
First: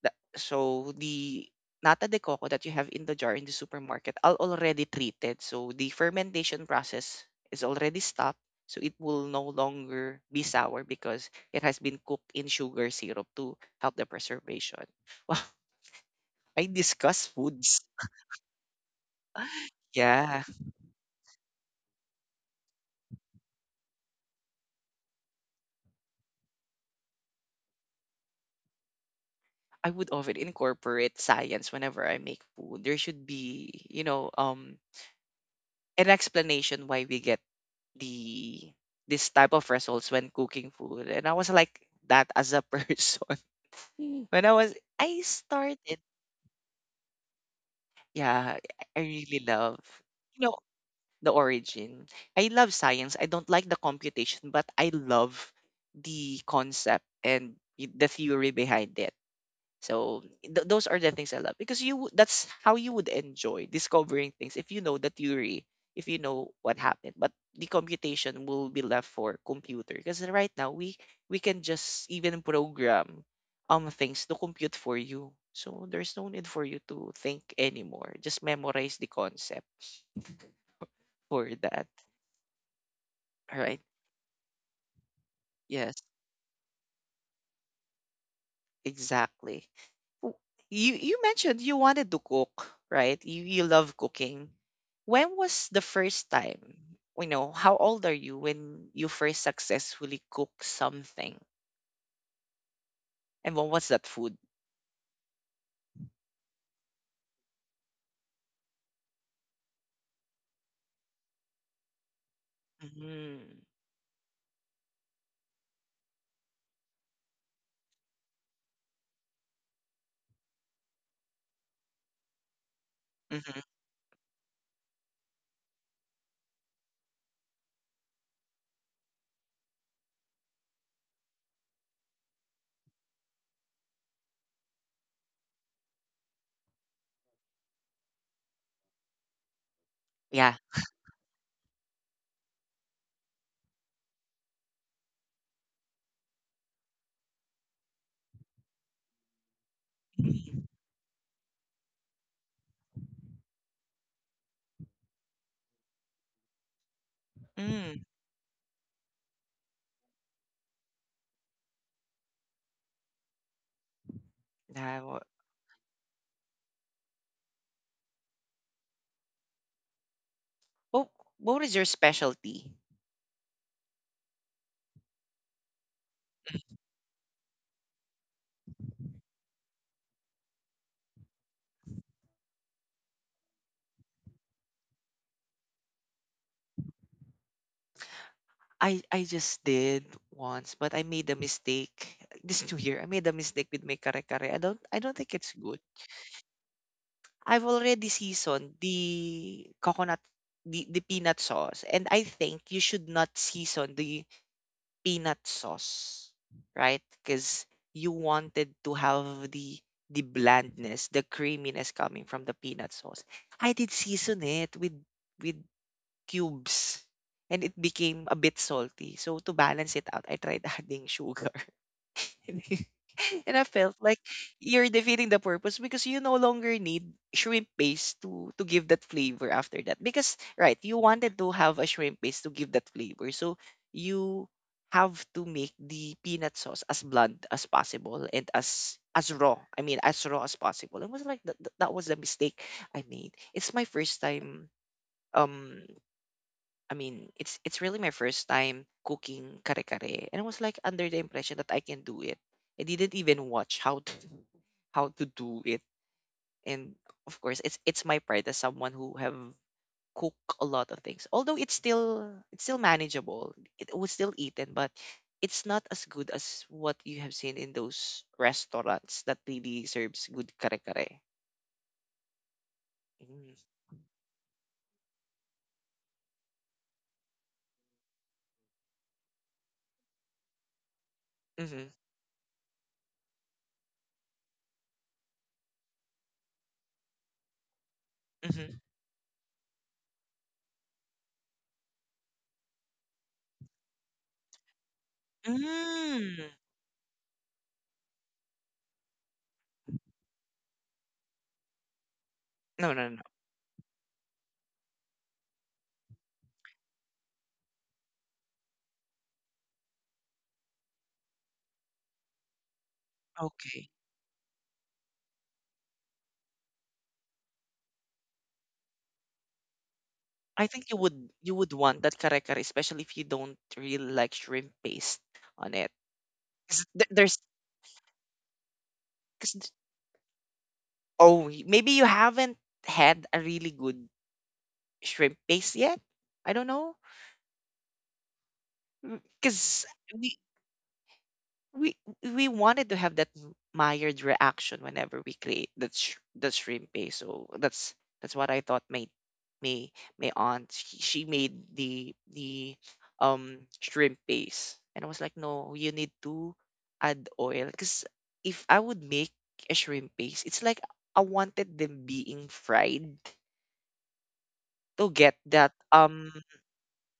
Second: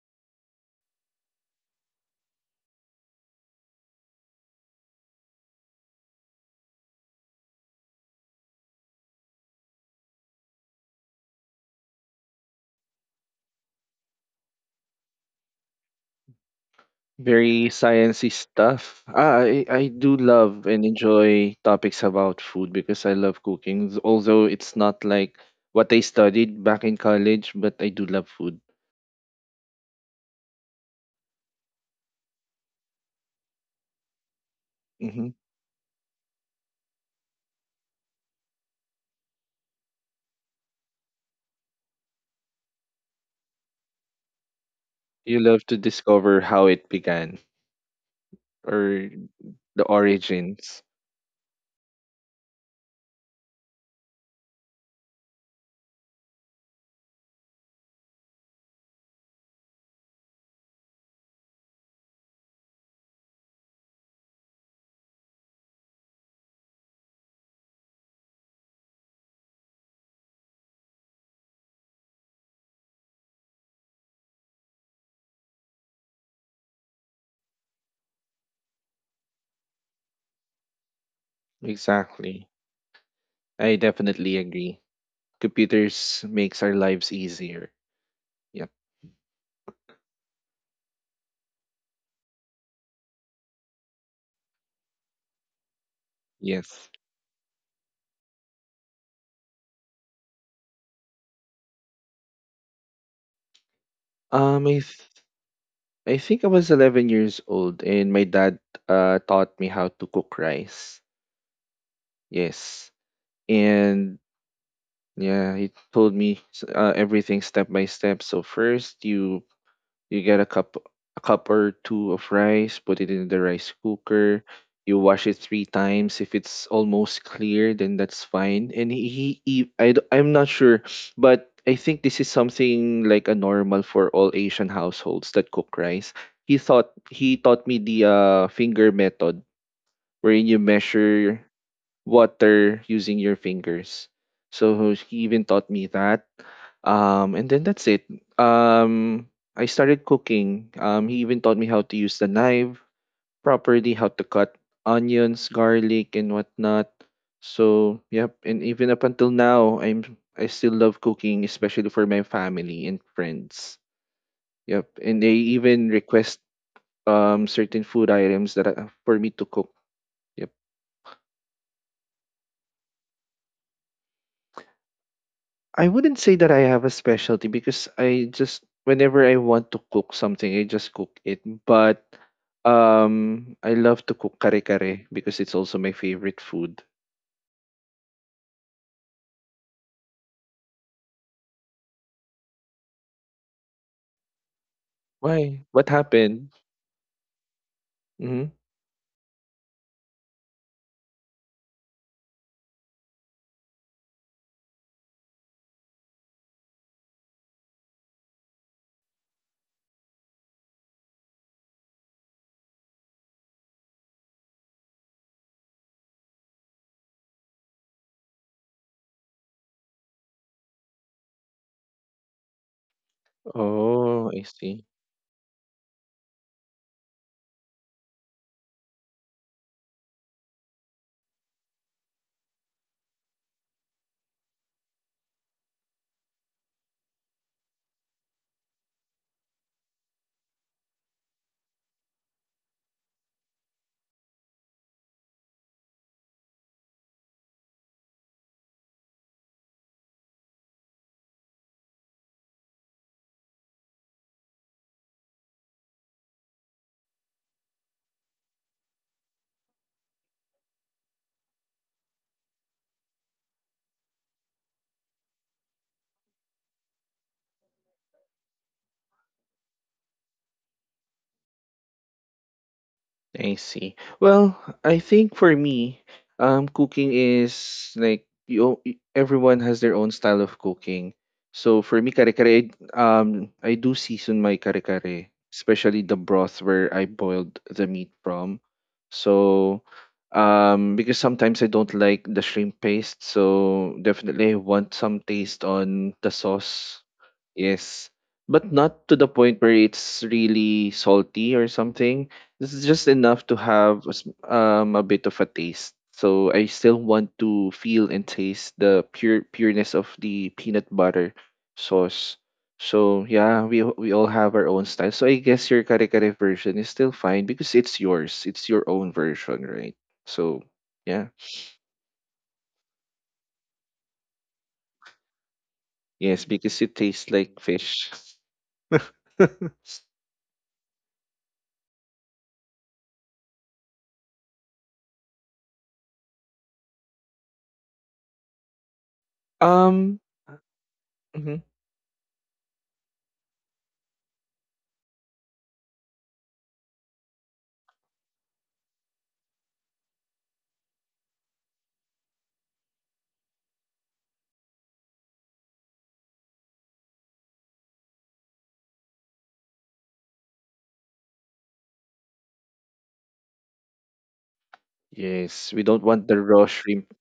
The so the nata de coco that you have in the jar in the supermarket are already treated. So the fermentation process is already stopped. So it will no longer be sour because it has been cooked in sugar syrup to help the preservation. Wow, I discuss
very
foods.
sciencey stuff. I do
Yeah,
love and enjoy topics about food because I love cooking. Although it's not like what I studied back in college, but I do love food.
I would often incorporate science whenever I make food. There should be, you know,
hmm
an explanation why we get the this type of results when cooking food and I was like that as a person when I was I
You love to
started
discover how it began
yeah I
or
really love
the
you know
origins.
the origin. I love science, I don't like the computation but I love the concept and the theory behind it. So those are the things I love because that's how you would enjoy discovering things if you know the theory, if you know what happened. But the computation will be left for computer because right now we can just even program things to compute for you. So there's no need for you to think anymore. Just memorize the concept for that.
Exactly.
All
I
right.
definitely agree.
Yes,
Computers makes our lives easier. Yep.
exactly. W- You mentioned you wanted to cook, right? You love cooking. When was the first
Yes.
time? You know, how old are you when you first successfully cooked something? And what was that food?
Um, I th- I think I was 11 years old, and my dad taught me how to cook rice. Yes,
Mm-hmm.
and yeah, he told me everything step by step. So first, you get a cup or two of rice, put it in the
Mm-hmm.
rice cooker. You wash it three times. If it's almost clear, then that's fine. And he I, d- I'm not sure, but I think this is something like a normal for all Asian households that cook rice. He thought he taught me the finger method, wherein
Yeah.
you measure water using your fingers. So he even taught me that. And then that's it. Um, I started
Mm.
cooking. He even taught me how to use the knife properly, how to cut onions, garlic, and whatnot.
Mm.
So, yep. And even up until now, I still love cooking, especially for my family and friends. Yep.
Yeah,
And they even request certain food items that for me to cook. Yep.
What what is your specialty?
I wouldn't say that I have a specialty because I just whenever I want to cook something, I just cook it. But I love to cook kare kare because it's also my favorite food.
I just did once, but I made a mistake this new year. I made a mistake with my kare kare. I don't think it's
Why?
good.
What happened?
I've already
hmm
seasoned the coconut, the peanut sauce and I think you should not season the peanut sauce, right? Because you wanted to have the blandness, the creaminess coming from the peanut sauce. I did season it with cubes and it became a bit salty. So to balance it out, I tried adding sugar. And I felt like
Oh, I see.
you're defeating the purpose because you no longer need shrimp paste to give that flavor after that. Because right, you wanted to have a shrimp paste to give that flavor. So you have to make the peanut sauce as blunt as possible and as raw. I mean as raw as possible. It was like that, that was the mistake I made. It's my first time um I mean, it's really my first time cooking kare-kare, and I was like under the impression that I can do it. I didn't even watch how to do it, and of course, it's my pride as someone who have cooked a lot of things. Although it's still manageable, it was still eaten, but it's not as good as what you have seen in those restaurants that really serves good kare-kare.
I
Mm-hmm.
see. Well, I think for me, cooking is like Everyone has their own style of cooking. So
Mm-hmm.
for me, kare kare, I do season my kare kare, especially the broth where I boiled the meat from.
Mm-hmm.
So, because sometimes I don't like the shrimp paste, so definitely I want some taste on the
Mm.
sauce. Yes, but not to the point where it's really salty or something. This is
No,
just
no, no, no.
enough to have a a bit of a taste. So I still want to feel and taste the pureness of the peanut butter sauce. So yeah,
Okay.
we all have our own style. So I guess your kare kare version is still fine because it's yours. It's your own version, right? So
I think you would
yeah,
you would want that kare kare, especially if you don't really like shrimp paste on it.
yes, because
'Cause
it
th-
tastes
there's
like fish.
'cause th- Oh maybe you haven't had a really good shrimp paste yet. I don't know because
um. mm-hmm.
we we wanted to have that mired reaction whenever we create that the shrimp paste. So that's what I thought. My my aunt, she made the shrimp paste, and I was like, no, you need to add oil because if I would make a shrimp paste, it's like I wanted them being fried to get
Yes,
that
we don't want the raw shrimp.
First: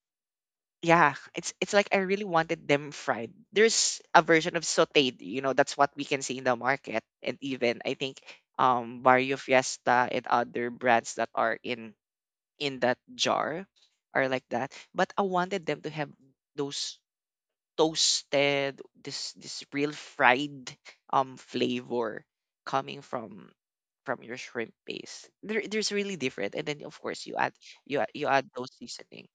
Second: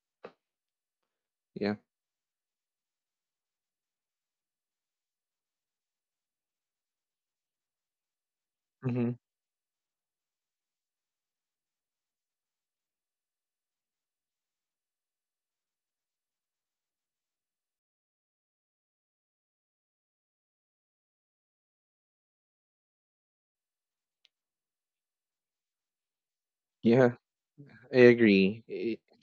yeah, it's
Yeah.
like I really wanted them fried. There's a version of sautéed, you know, that's what we can see in the market, and even I think
hmm
Barrio Fiesta and other brands that are in that jar are like that. But I wanted them to have those toasted, this real fried flavor coming from your shrimp paste. There, there's really different, and then of
Yeah,
course
I
you add those
agree.
seasoning.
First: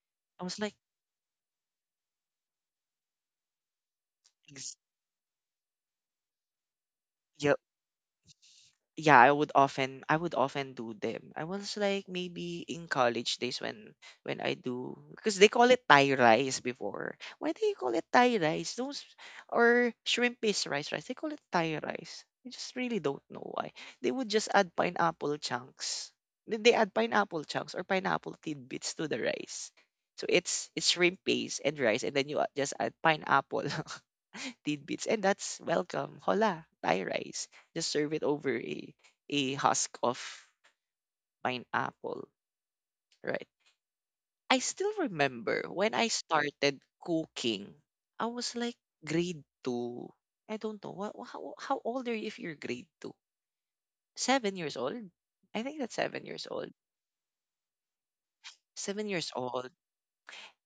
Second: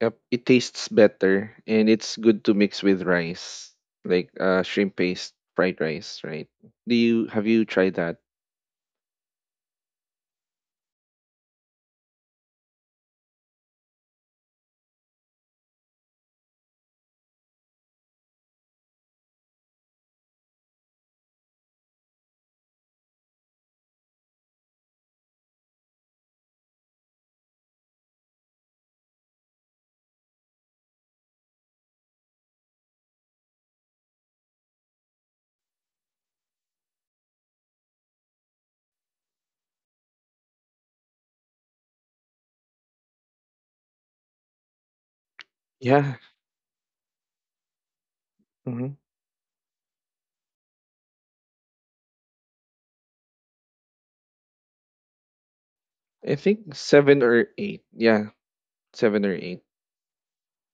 Yep,
I
it
was like.
tastes better and it's good to mix with rice, like shrimp paste fried rice, right? Do you have you tried that?
Yeah, I would often do them. I was like maybe in college days when I do because they call it Thai rice before. Why do you call it Thai rice? Those or shrimp paste rice. They call it Thai rice. I just really don't know why. They would just add pineapple chunks. They add pineapple chunks or pineapple tidbits to the rice. So it's shrimp paste and rice, and then just add pineapple tidbits, and that's welcome. Hola, Thai rice. Just serve it over a husk of pineapple, right? I still remember when I
Yeah.
started cooking. I was like
hmm
grade two. I don't know what how old are you if you're grade two? 7 years old. I think that's seven
I
years
think
old.
seven or eight. Yeah,
Seven
seven or
years
eight.
old.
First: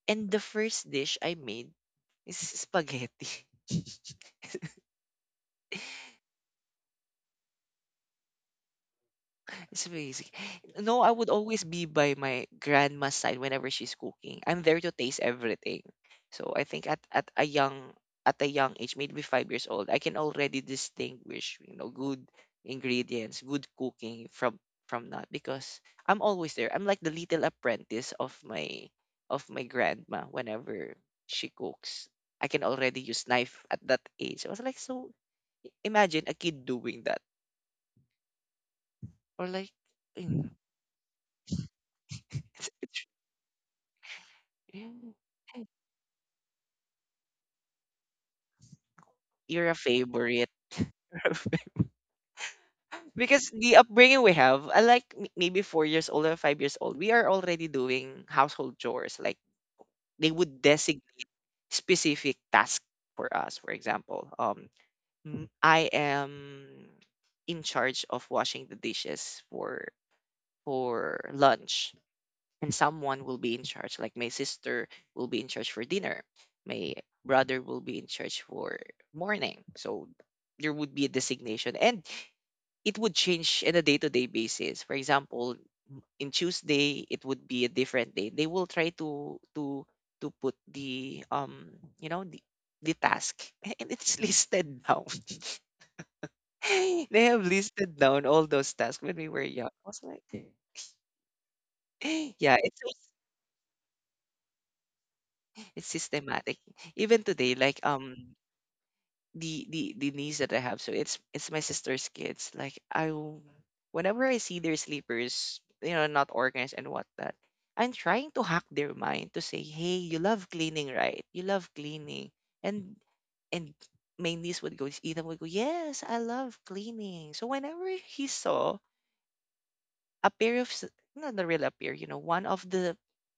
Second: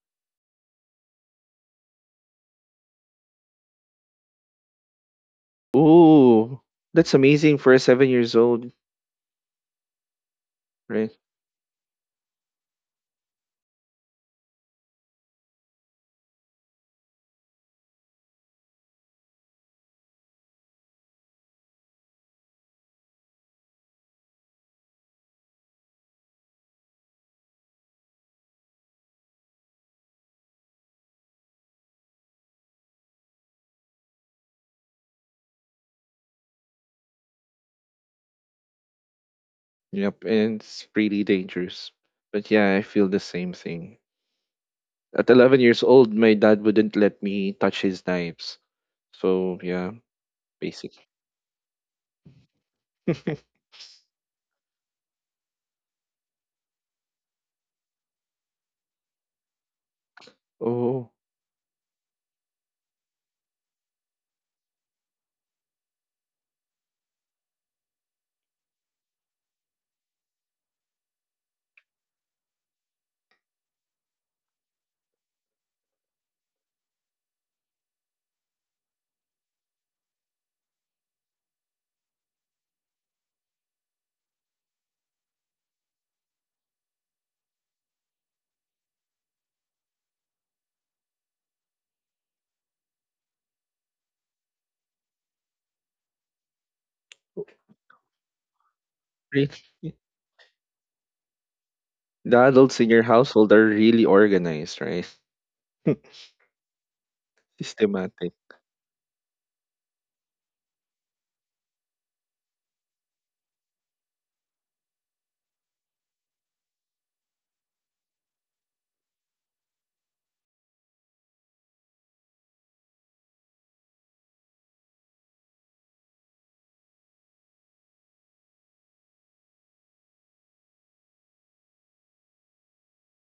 And the first dish I made is spaghetti.
Ooh, that's amazing for a seven years old,
It's basic. No,
right?
I would always be by my grandma's side whenever she's cooking. I'm there to taste everything. So I think at a young age, maybe 5 years old, I can already distinguish, you know, good ingredients, good cooking from not because I'm always there. I'm like the little apprentice of my grandma whenever she cooks. I can already use knife at that age. I was like, so imagine a kid doing that. Or like,
Yep,
mm,
and it's really dangerous. But yeah, I feel the same thing. At 11 years old, my dad wouldn't let me touch his knives. So
you're a
yeah,
favorite.
basic.
Because the upbringing we have, I like maybe 4 years old or 5 years old, we are already doing household chores. Like they would designate
Oh,
specific tasks for us. For example, I am in charge of washing the dishes for lunch. And someone will be in charge, like my sister will be in charge for dinner, my brother will be in charge for morning. So there would be a designation and it would change on a day-to-day basis. For example, in Tuesday it would be a different day. They will try to put the you know the task. A- and it's listed down. They have listed down all those tasks when we were
really?
young. I was like
The
yeah, it's
adults in
so.
your household are really organized, right?
It's systematic. Even today, like
Systematic.
the niece that I have, so it's my sister's kids. Like whenever I see their sleepers, you know, not organized and whatnot, I'm trying to hack their mind to say, hey, you love cleaning, right? You love cleaning, and and my niece would go, Ethan would go, yes, I love cleaning. So whenever he saw a pair of not a real a pair, you know, one of the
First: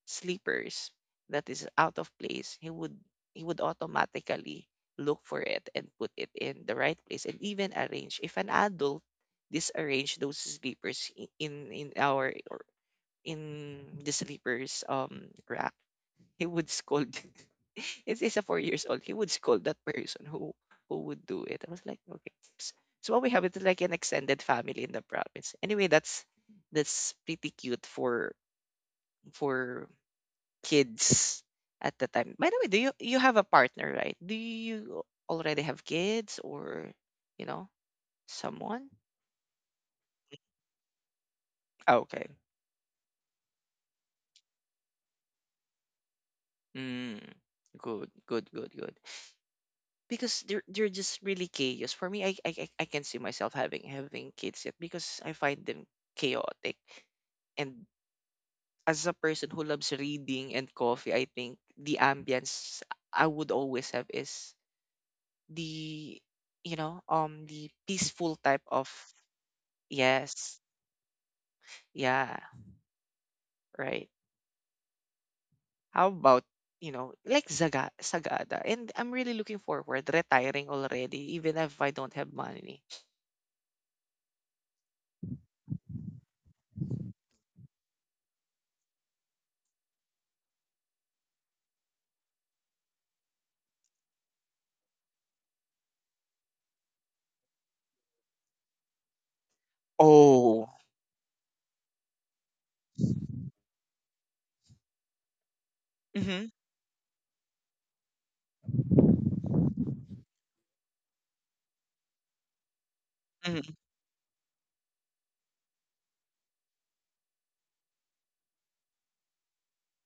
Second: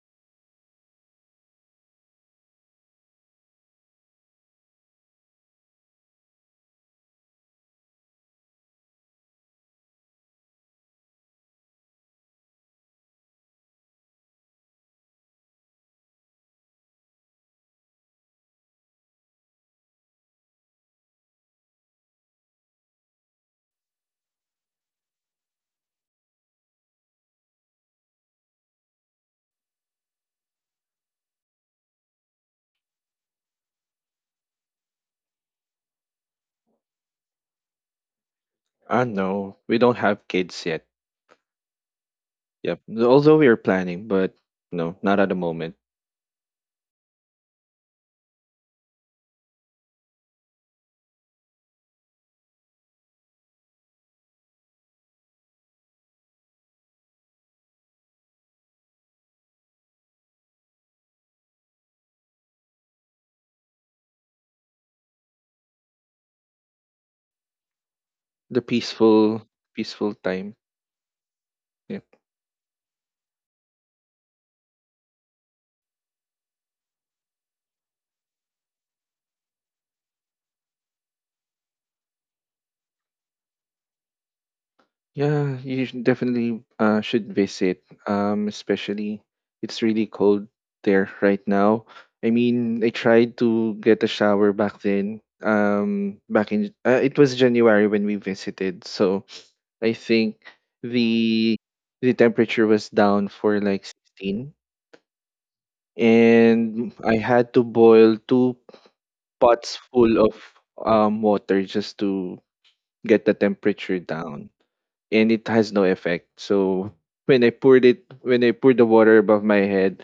sleepers that is out of place, he would automatically look for it and put it in the right place and even arrange. If an adult disarrange those sleepers in our or in the sleepers rack, he would scold. It's a 4 years old. He would scold that person who would do it. I was like, okay. So what we have is like an extended family in the province. Anyway, that's pretty cute for for kids at the time. By the way, do you have a partner, right? Do you already have kids or you know someone?
Ah, no, we don't have kids yet.
Ah, okay.
Yep. Although we are planning, but no, not at the moment.
Mm, good, good, good, good. Because they're just really chaos. For me, I can see myself having kids yet because I find them chaotic. And as a person who loves reading and coffee, I think the ambience I would always have is the you know the peaceful
The
type of,
peaceful, peaceful time.
yes,
Yeah.
yeah, right. How about you know like Zaga Sagada? And I'm really looking forward retiring already, even if I don't have money.
Yeah, you should definitely should visit. Especially it's really cold there right now. I mean, I tried to get a shower back then. Back in it was January when we visited, so I think
Oh.
the temperature was down for like 16,
Mm-hmm.
and I had to boil two pots full of water just to get the temperature down and it has no effect. So when I poured the water above my head,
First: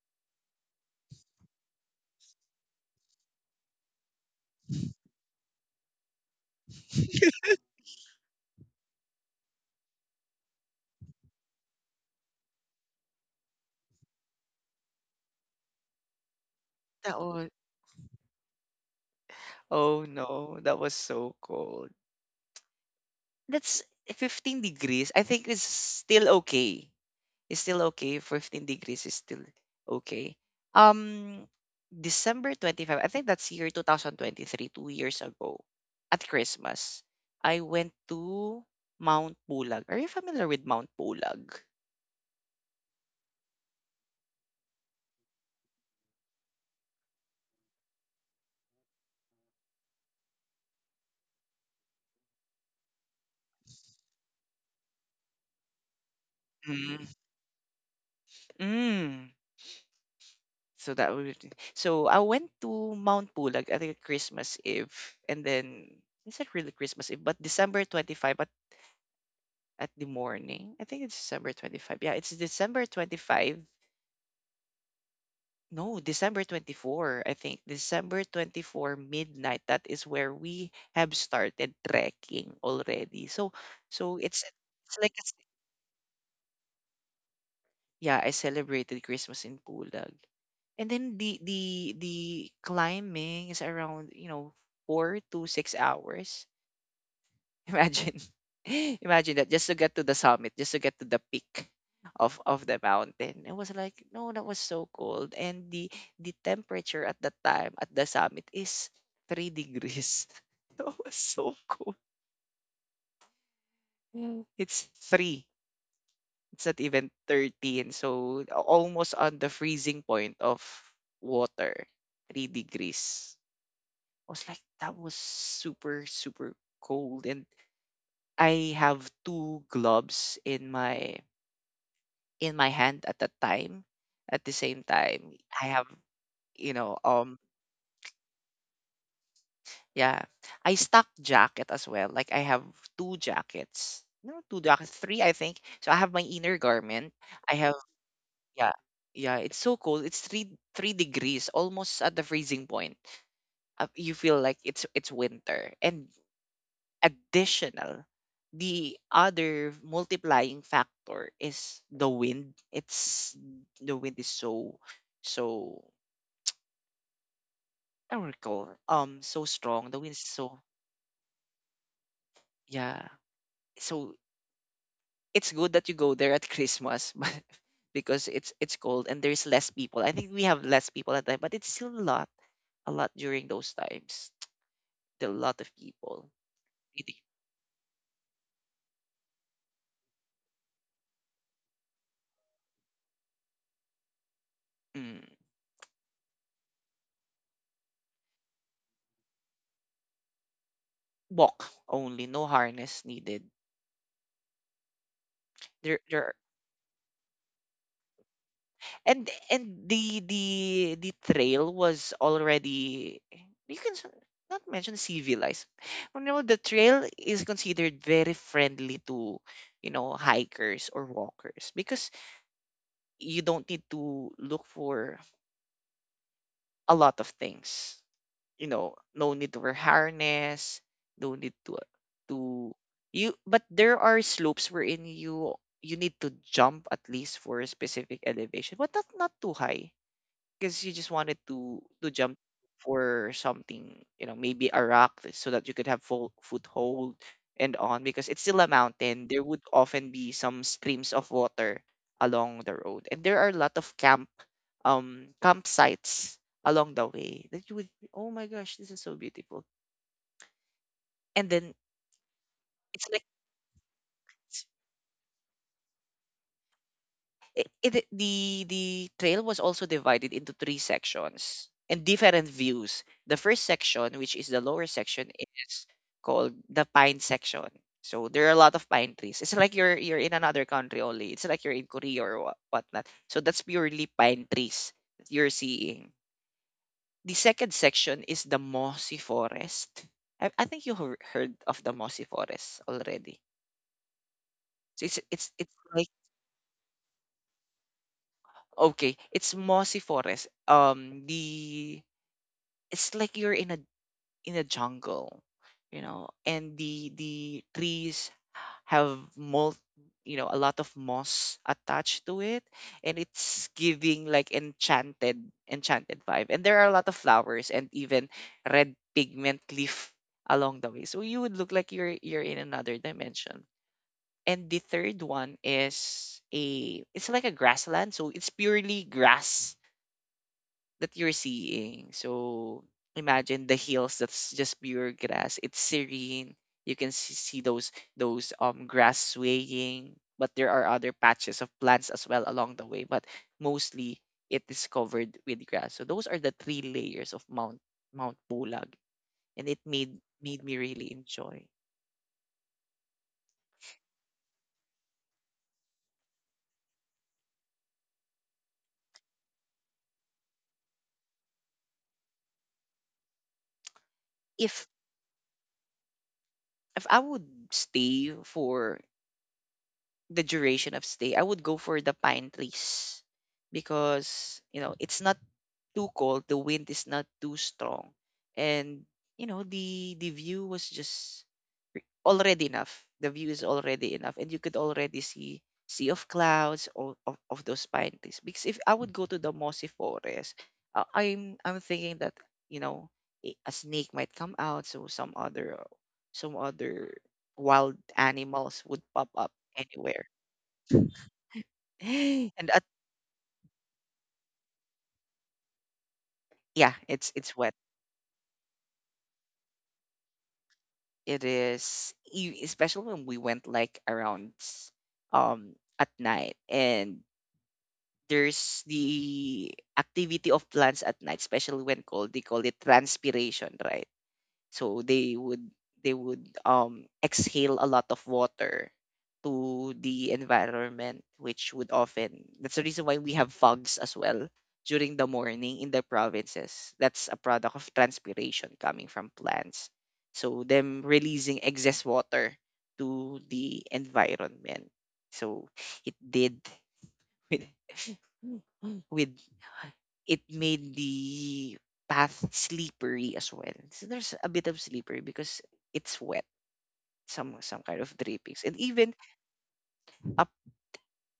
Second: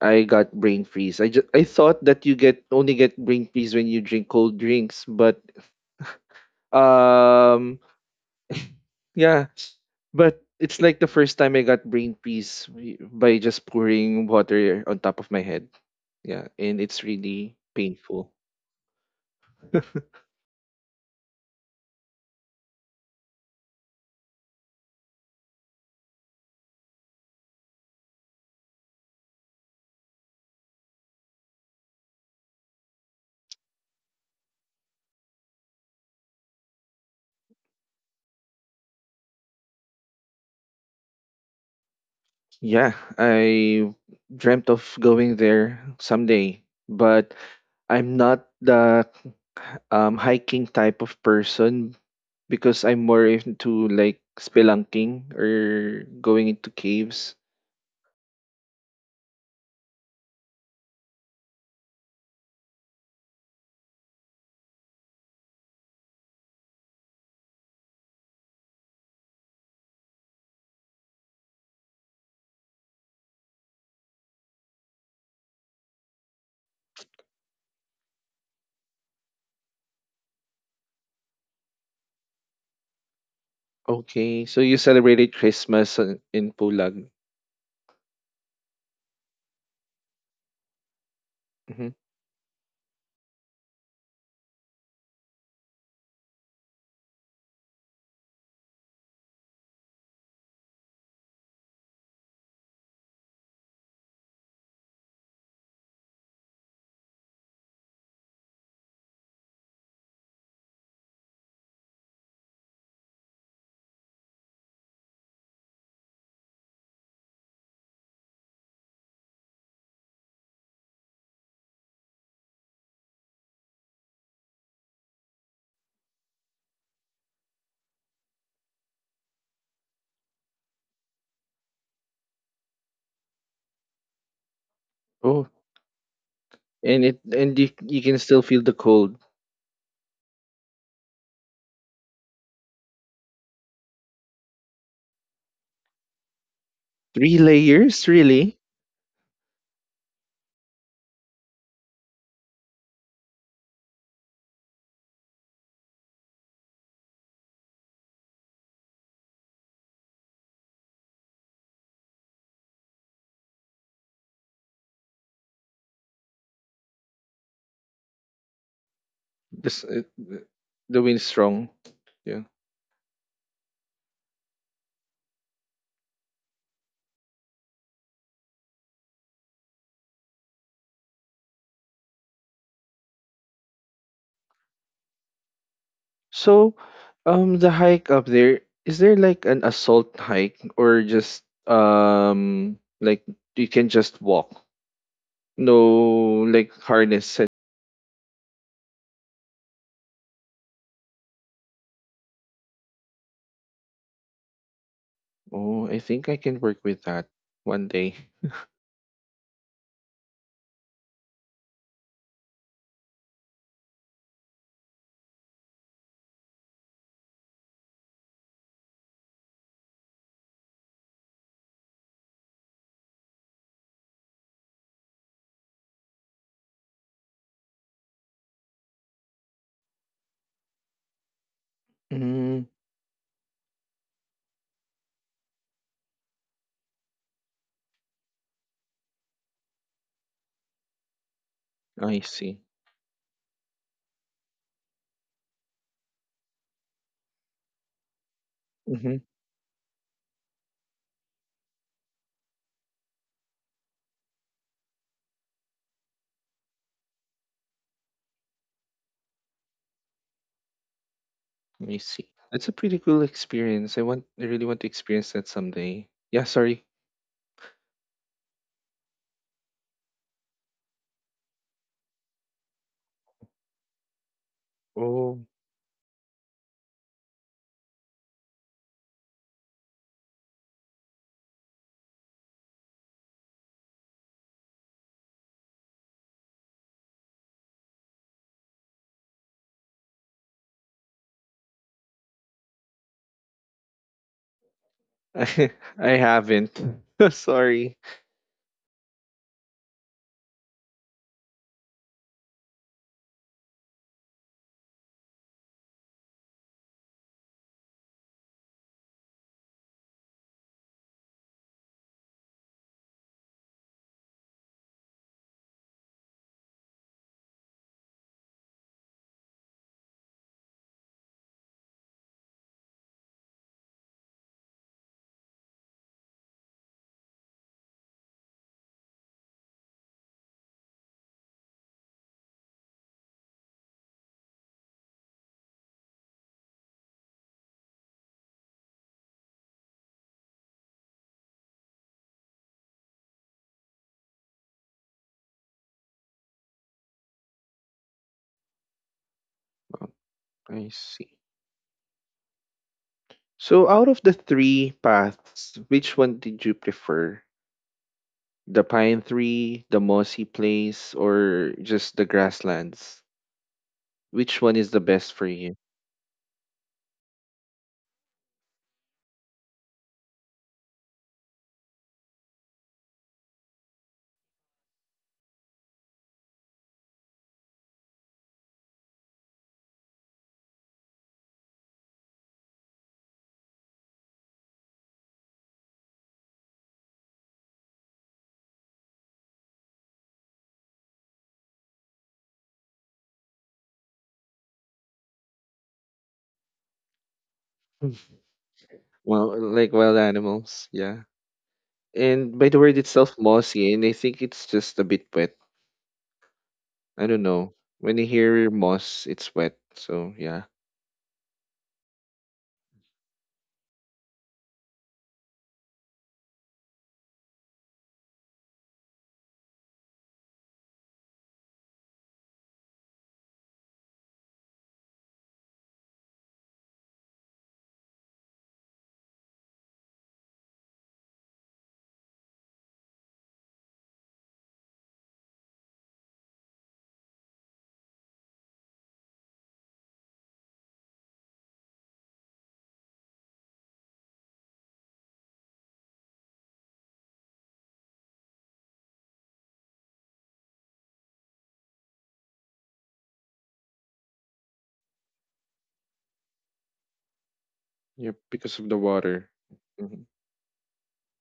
I got brain freeze. I thought that you get only get brain freeze when you drink cold drinks, but um yeah, but it's like the first time I got brain freeze by just pouring water on top of my head. Yeah, and it's
Mm-hmm.
really painful.
Oh no, that was so cold. That's 15 degrees. I think it's still okay. It's still okay. 15 degrees is still okay. Um, December 25, I think that's year 2023, 2 years ago, at Christmas, I went to Mount Pulag. Are you familiar with Mount Pulag?
Yeah, I dreamt of going there someday, but I'm not the hiking type of person because I'm more into like spelunking or going into
Mm.
caves.
Mm. So that would so I went to Mount Pulag at Christmas Eve and then it's not really Christmas Eve? But December 25, but at the morning. I think it's December 25. Yeah, it's December 25. No, December 24. I think December 24 midnight. That is where we have started trekking already. So, so
Okay, so you
it's like a
celebrated
s
Christmas on- in Pulag.
yeah, I celebrated Christmas in Pulag. And then the the
hmm
the climbing is around, you know, 4 to 6 hours. Imagine, imagine that just to get to the summit, just to get to the peak of the mountain. It was like, no, that was so cold, and the temperature at that time at the summit is 3 degrees. That was so cold. Mm. It's three. It's not even 13. So almost on the freezing point of water, 3 degrees. I was like, that was super super cold, and I have two gloves in my hand at that time. At the same time,
Oh,
I have, you know,
and it and you can still feel the cold.
yeah, I stock jacket as well. Like I have two jackets, no, two jackets, three, I think. So I have my inner garment.
Three
I have,
layers, really?
yeah, yeah. It's so cold. It's three degrees, almost at the freezing point. You feel like it's winter, and additional the other multiplying factor is the wind. It's the wind is so so Oracle, so
This,
strong. The
uh,
wind is so
the wind strong. Yeah.
yeah. So it's good that you go there at Christmas, but because it's cold and there's less people. I think we have less people at that time, but it's still a lot during those times. Still a lot of people.
So,
Really.
the hike up there, is there like an assault hike or just like you can just walk?
Mm,
No, like harness. And-
walk only, no harness needed.
Oh, I
There
think
there
I can work with that one day.
and the the trail was already you can s- not mention civilized, you know, the trail is considered very friendly to, you know, hikers or walkers because you don't need to look for a lot of things, you know, no need to wear harness, no need
Mm,
to you, but there are slopes wherein you you need to jump at least for a specific elevation but not too high because you just wanted to
I
jump
see.
for something, you know, maybe a rock that- so that you could have full foothold and on because it's still a
Mm-hmm.
mountain. There would often be some streams of water along the road, and there are a lot of camp campsites along the way that you would, oh my gosh, this is so beautiful. And then
I see. That's a pretty
it's
cool
like
experience. I really want to experience that someday. Yeah, sorry.
it the trail was also divided into three sections and different views. The first section, which is the lower section,
Oh,
is called the pine section. So there are a lot of pine trees. It's like you're in another country only. It's like you're in Korea or what, whatnot. So that's purely pine trees that you're seeing. The second section is the mossy forest. I think you heard of the mossy forest already. So it's it's
I,
it's like
I haven't. Sorry.
okay, it's mossy forest. The it's like you're in a jungle, you know, and the trees have mul you know a lot of moss attached to it, and it's giving like enchanted enchanted vibe, and there are a lot of flowers and even red pigment leaf along the way, so you would look like you're in another dimension. And the third one is a it's like a grassland, so it's purely grass that you're seeing. So imagine the hills that's just pure grass. It's serene. You can see those grass swaying, but there are other patches of plants as well along the way, but mostly it is covered with grass. So those are the three layers of Mount Pulag, and it
Oh,
made made me
I
really
see.
enjoy.
So out of the three paths, which one did you prefer? The pine tree, the mossy place, or just the grasslands? Which one
If
is the best for you?
if I would stay for the duration of stay, I would go for the pine trees because, you know, it's not too cold, the wind is not too strong, and, you know, the view was just already enough. The view is already enough, and you could already see sea of clouds or of those pine trees. Because if I would go to the mossy forest, I'm thinking that, you know, a snake might come out, so some other wild animals would pop up
Well, like wild
anywhere.
animals, yeah. And by
And
the
at,
word itself, mossy, and I think it's just a bit wet.
yeah,
I
it's
don't
it's
know.
wet.
When you hear moss, it's wet. So yeah.
It is especially when we went like around um at night, and there's the activity of plants at night, especially when cold. They call it transpiration, right? So they would exhale a lot of water to the environment, which would often, that's the reason why we have fogs as well during the morning in the provinces. That's a product of transpiration coming from plants, so them releasing excess water to the environment. So it did with it made the path slippery as well. So there's a bit of slippery because it's wet, some kind of
Yeah,
drippings.
because
And
of the
even
water. Mhm.
up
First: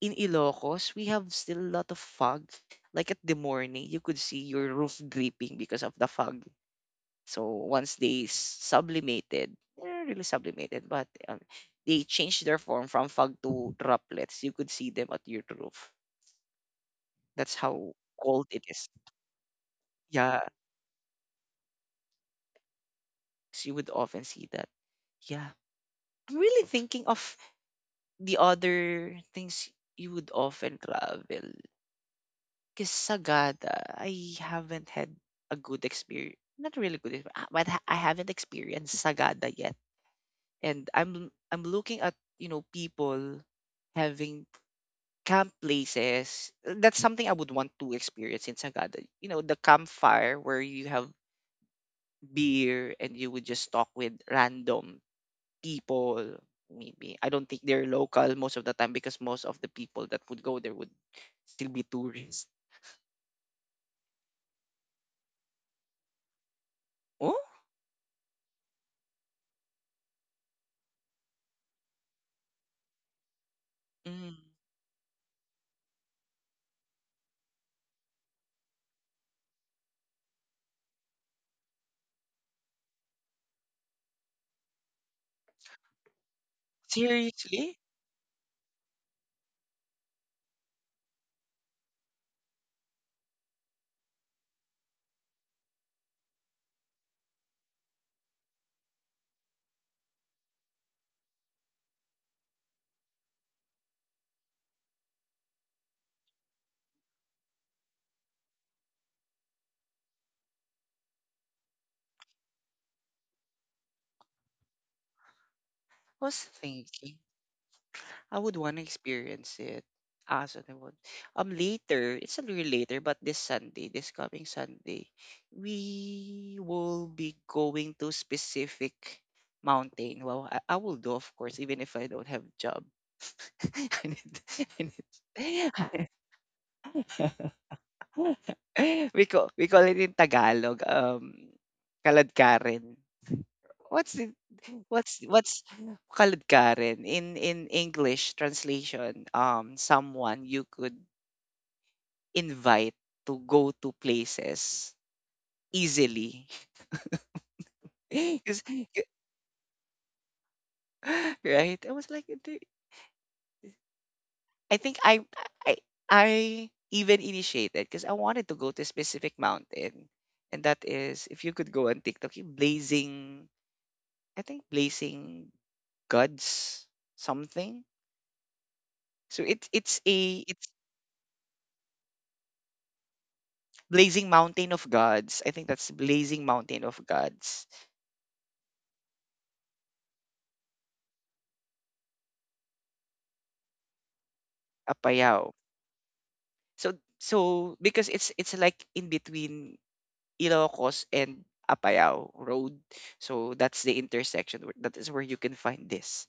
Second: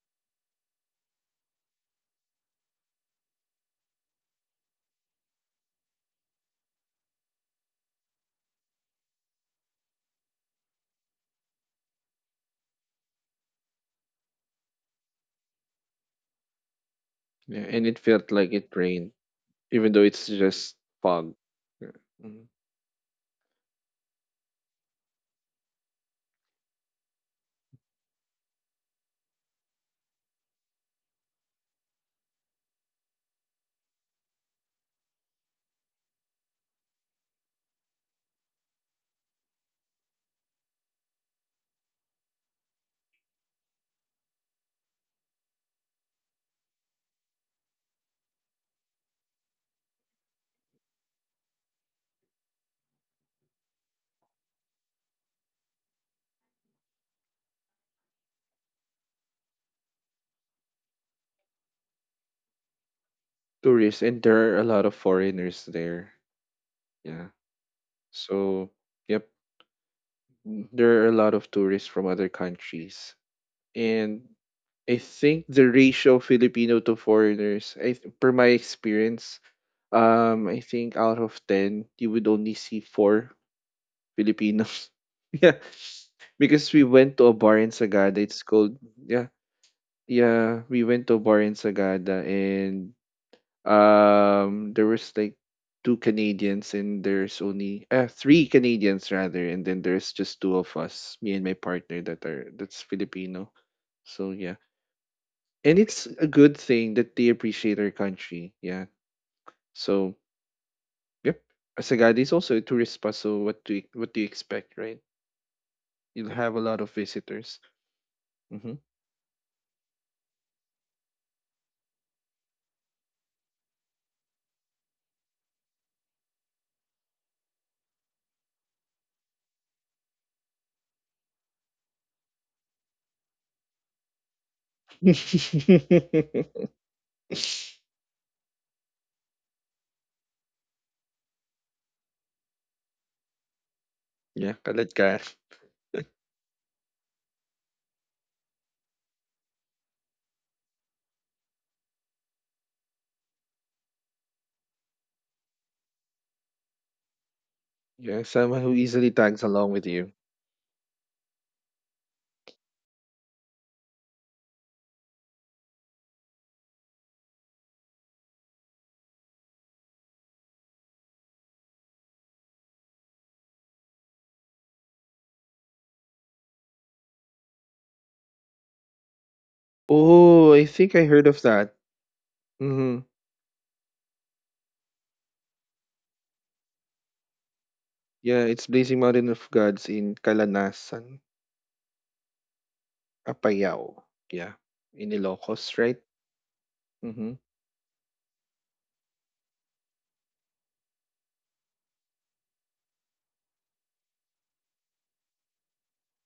in Ilocos, we have still a lot of fog. Like at the morning, you could see your roof dripping because of the fog. So once they sublimated, they're really sublimated, but they changed their form from fog to droplets. You could see them at your roof. That's
Yeah, and
how
it felt
cold
like
it
it
is.
rained, even though it's
Yeah,
just fog. Yeah. Mhm.
so you would often see that. Yeah. I'm really thinking of the other things you would often travel. Because Sagada, I haven't had a good experience. Not really good, I haven't experienced Sagada yet. And I'm looking at, you know, people having camp places. That's something I would want to experience in Sagada. You know the campfire where you have beer and you would just talk with random people, maybe. I don't think they're local most of the time because most of the people that would go there would still be tourists.
Tourists, and there are a lot of foreigners there. Yeah.
Oh,
So, yep, there are a lot of tourists from other countries. And
mm,
I think the ratio of Filipino to foreigners, per my experience, I think out of ten, you would only see four Filipinos. Yeah. Because we went to a bar in
seriously?
Sagada. It's called, yeah, yeah, we went to a bar in Sagada and there was like two Canadians and there's only three Canadians rather and then there's just two of us, me and my partner, that's Filipino. So yeah, and it's a good thing that they appreciate our country. Yeah. So yep, Sagada is also a tourist spot, so what do you expect, right?
I
You'll
was
have a lot of
thinking
visitors.
I would
hmm
want to experience it. Ah, so they would. Later, it's a little later, but this Sunday, this coming Sunday, we will be going to specific mountain. Well, I will do, of course, even if I don't have job. I need, I need, We call it in Tagalog, kaladkarin. What's it,
yeah, kalat ka.
what's kaladkarin in English translation? Someone you could invite to go to places easily.
Yeah,
'Cause-
someone who easily tags along with you.
right? I was like, "Dude," I think I I even initiated because I wanted to go to a specific mountain, and that is if you could go on TikTok, yung blazing, I think blazing gods something. So it's a
Oh, I
it's
think I heard of that. hmm
blazing mountain of gods. I think that's blazing mountain of gods,
Yeah, it's Blazing Mountain of Gods in Calanasan, Apayao. Yeah, in
Apayao.
Ilocos, right?
So
Mm-hmm.
so because it's like in between Ilocos and Apayao road. So that's the intersection where, that is where you can find this.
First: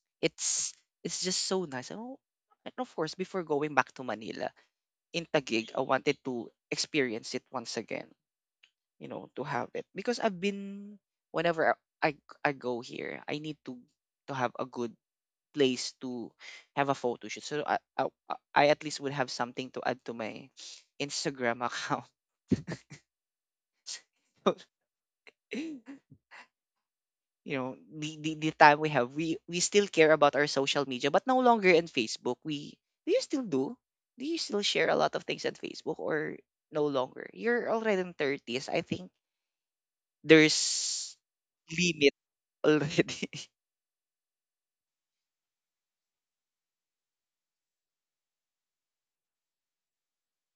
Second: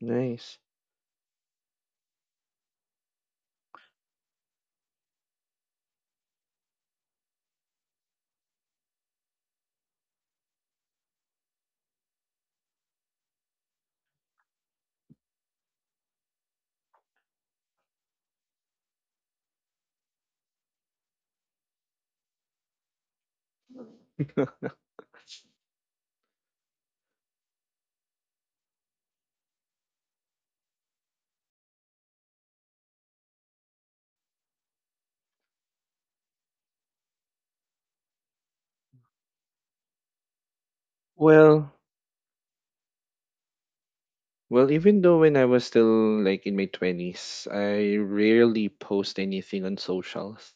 Nice.
It's it's just so nice. Oh, and of course, before going back to Manila in Taguig, I wanted to experience it once again. You know, to have it because I've been, whenever I I go here, I need to have a good place to have a photo shoot. So I at least would have something to add to my Instagram account. So, you know, the, the time we have, we still care about our social media, but no longer in Facebook. We do you still do do you still share a lot of things on Facebook or no longer, you're already in 30s, I think there's
Well,
limit already.
well, even though when I was still like in my 20s, I rarely post anything on socials.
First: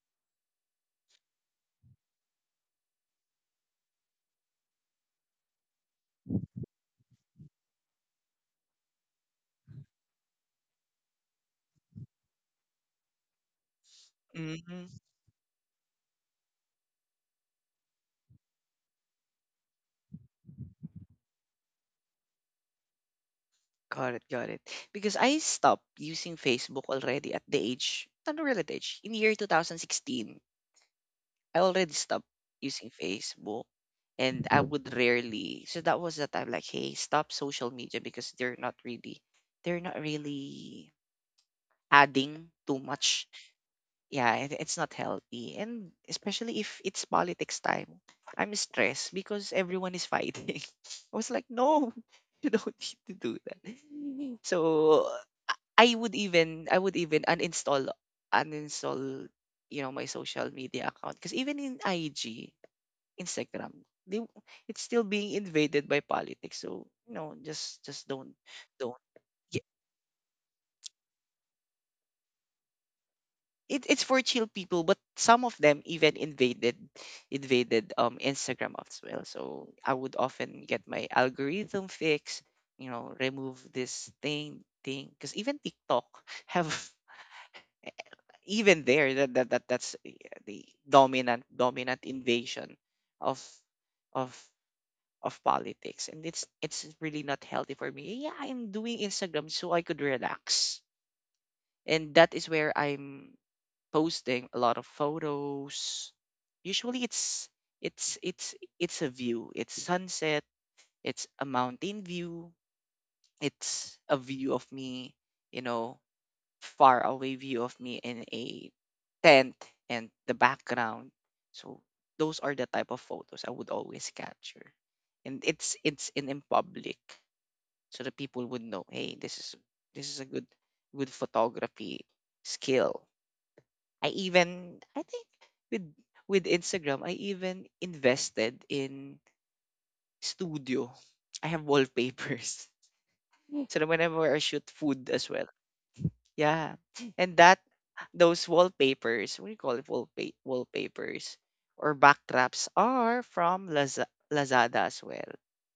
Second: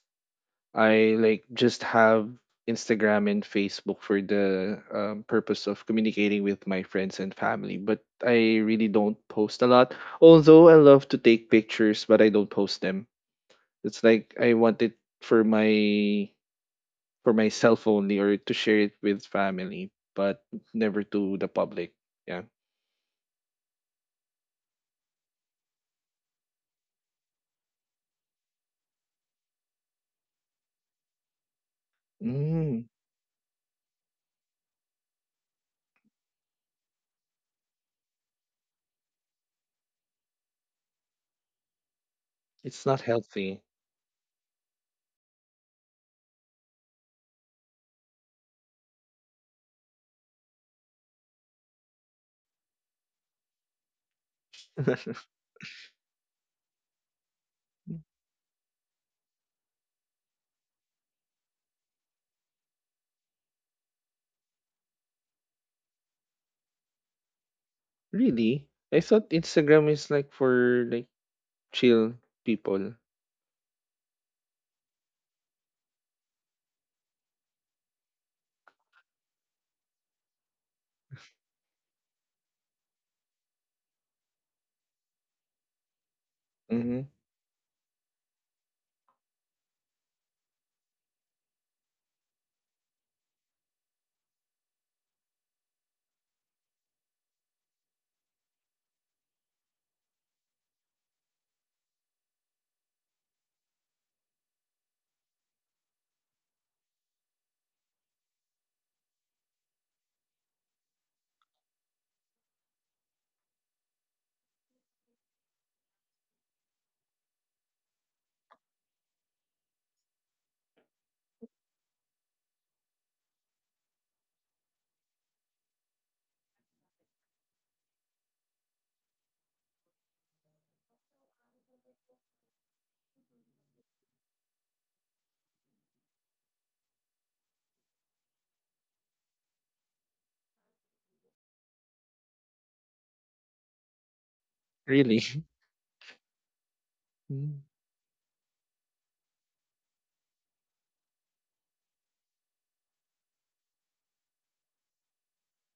I like just have Instagram and Facebook for the purpose of communicating with my friends and family, but I really don't post a lot. Although I love to take pictures, but I don't post them. It's like I want
Mhm.
it for my for myself only or to share it with family, but never to the public. Yeah.
Got it, got it. Because I stopped using Facebook already at the age, not really at the age, in year 2016, I already stopped
Mm,
using Facebook. And I Mhm. would rarely, so that was the time like, hey, stop social media because they're not really adding too
it's not
much.
healthy.
Yeah, and it's not healthy. And especially if it's politics time, I'm stressed because everyone is fighting. I was like, no, you don't need to do that. So I would even uninstall, you know, my social media account because even in IG, Instagram, they, it's still being invaded by politics. So, you know, just don't
Really?
don't.
I thought
Ye-
Instagram is like for like chill people.
it, it's for chill people, but some of them even invaded Instagram as well. So I would often get my algorithm fixed, you know, remove this thing because even TikTok have
Mm-hmm.
even there that, that's the dominant invasion of of of politics, and it's really not healthy for me. Yeah, I'm doing Instagram so I could relax, and that is where I'm posting a lot of photos. Usually it's it's a view, it's sunset, it's a mountain view, it's a view of me, you know, far away view of me in a tent and the background. So those are the type of photos I would always capture. And it's in public so that people would know, hey, this is a good good photography skill. I even I think with with Instagram, I even invested in studio. I have wallpapers. So that whenever I shoot food
Really?
as well, yeah. And that
Mm.
those wallpapers, what do you call it? Wallpapers or backdrops are from Lazada as well.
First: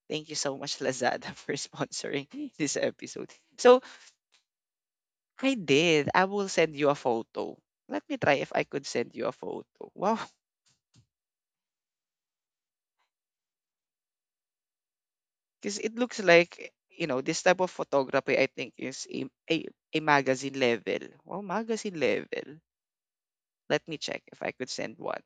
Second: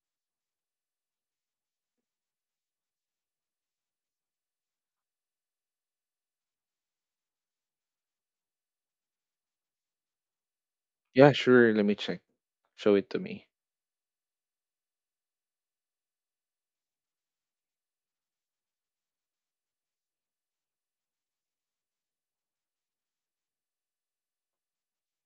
Thank you so much, Lazada, for sponsoring this episode. So I did. I will send you a photo. Let me try if I could send you a photo. Wow.
Yeah, sure. Let me check. Show it to me.
Because it looks like, you know, this type of photography, I think, is a magazine level. Wow, magazine level. Let me check if I could send one.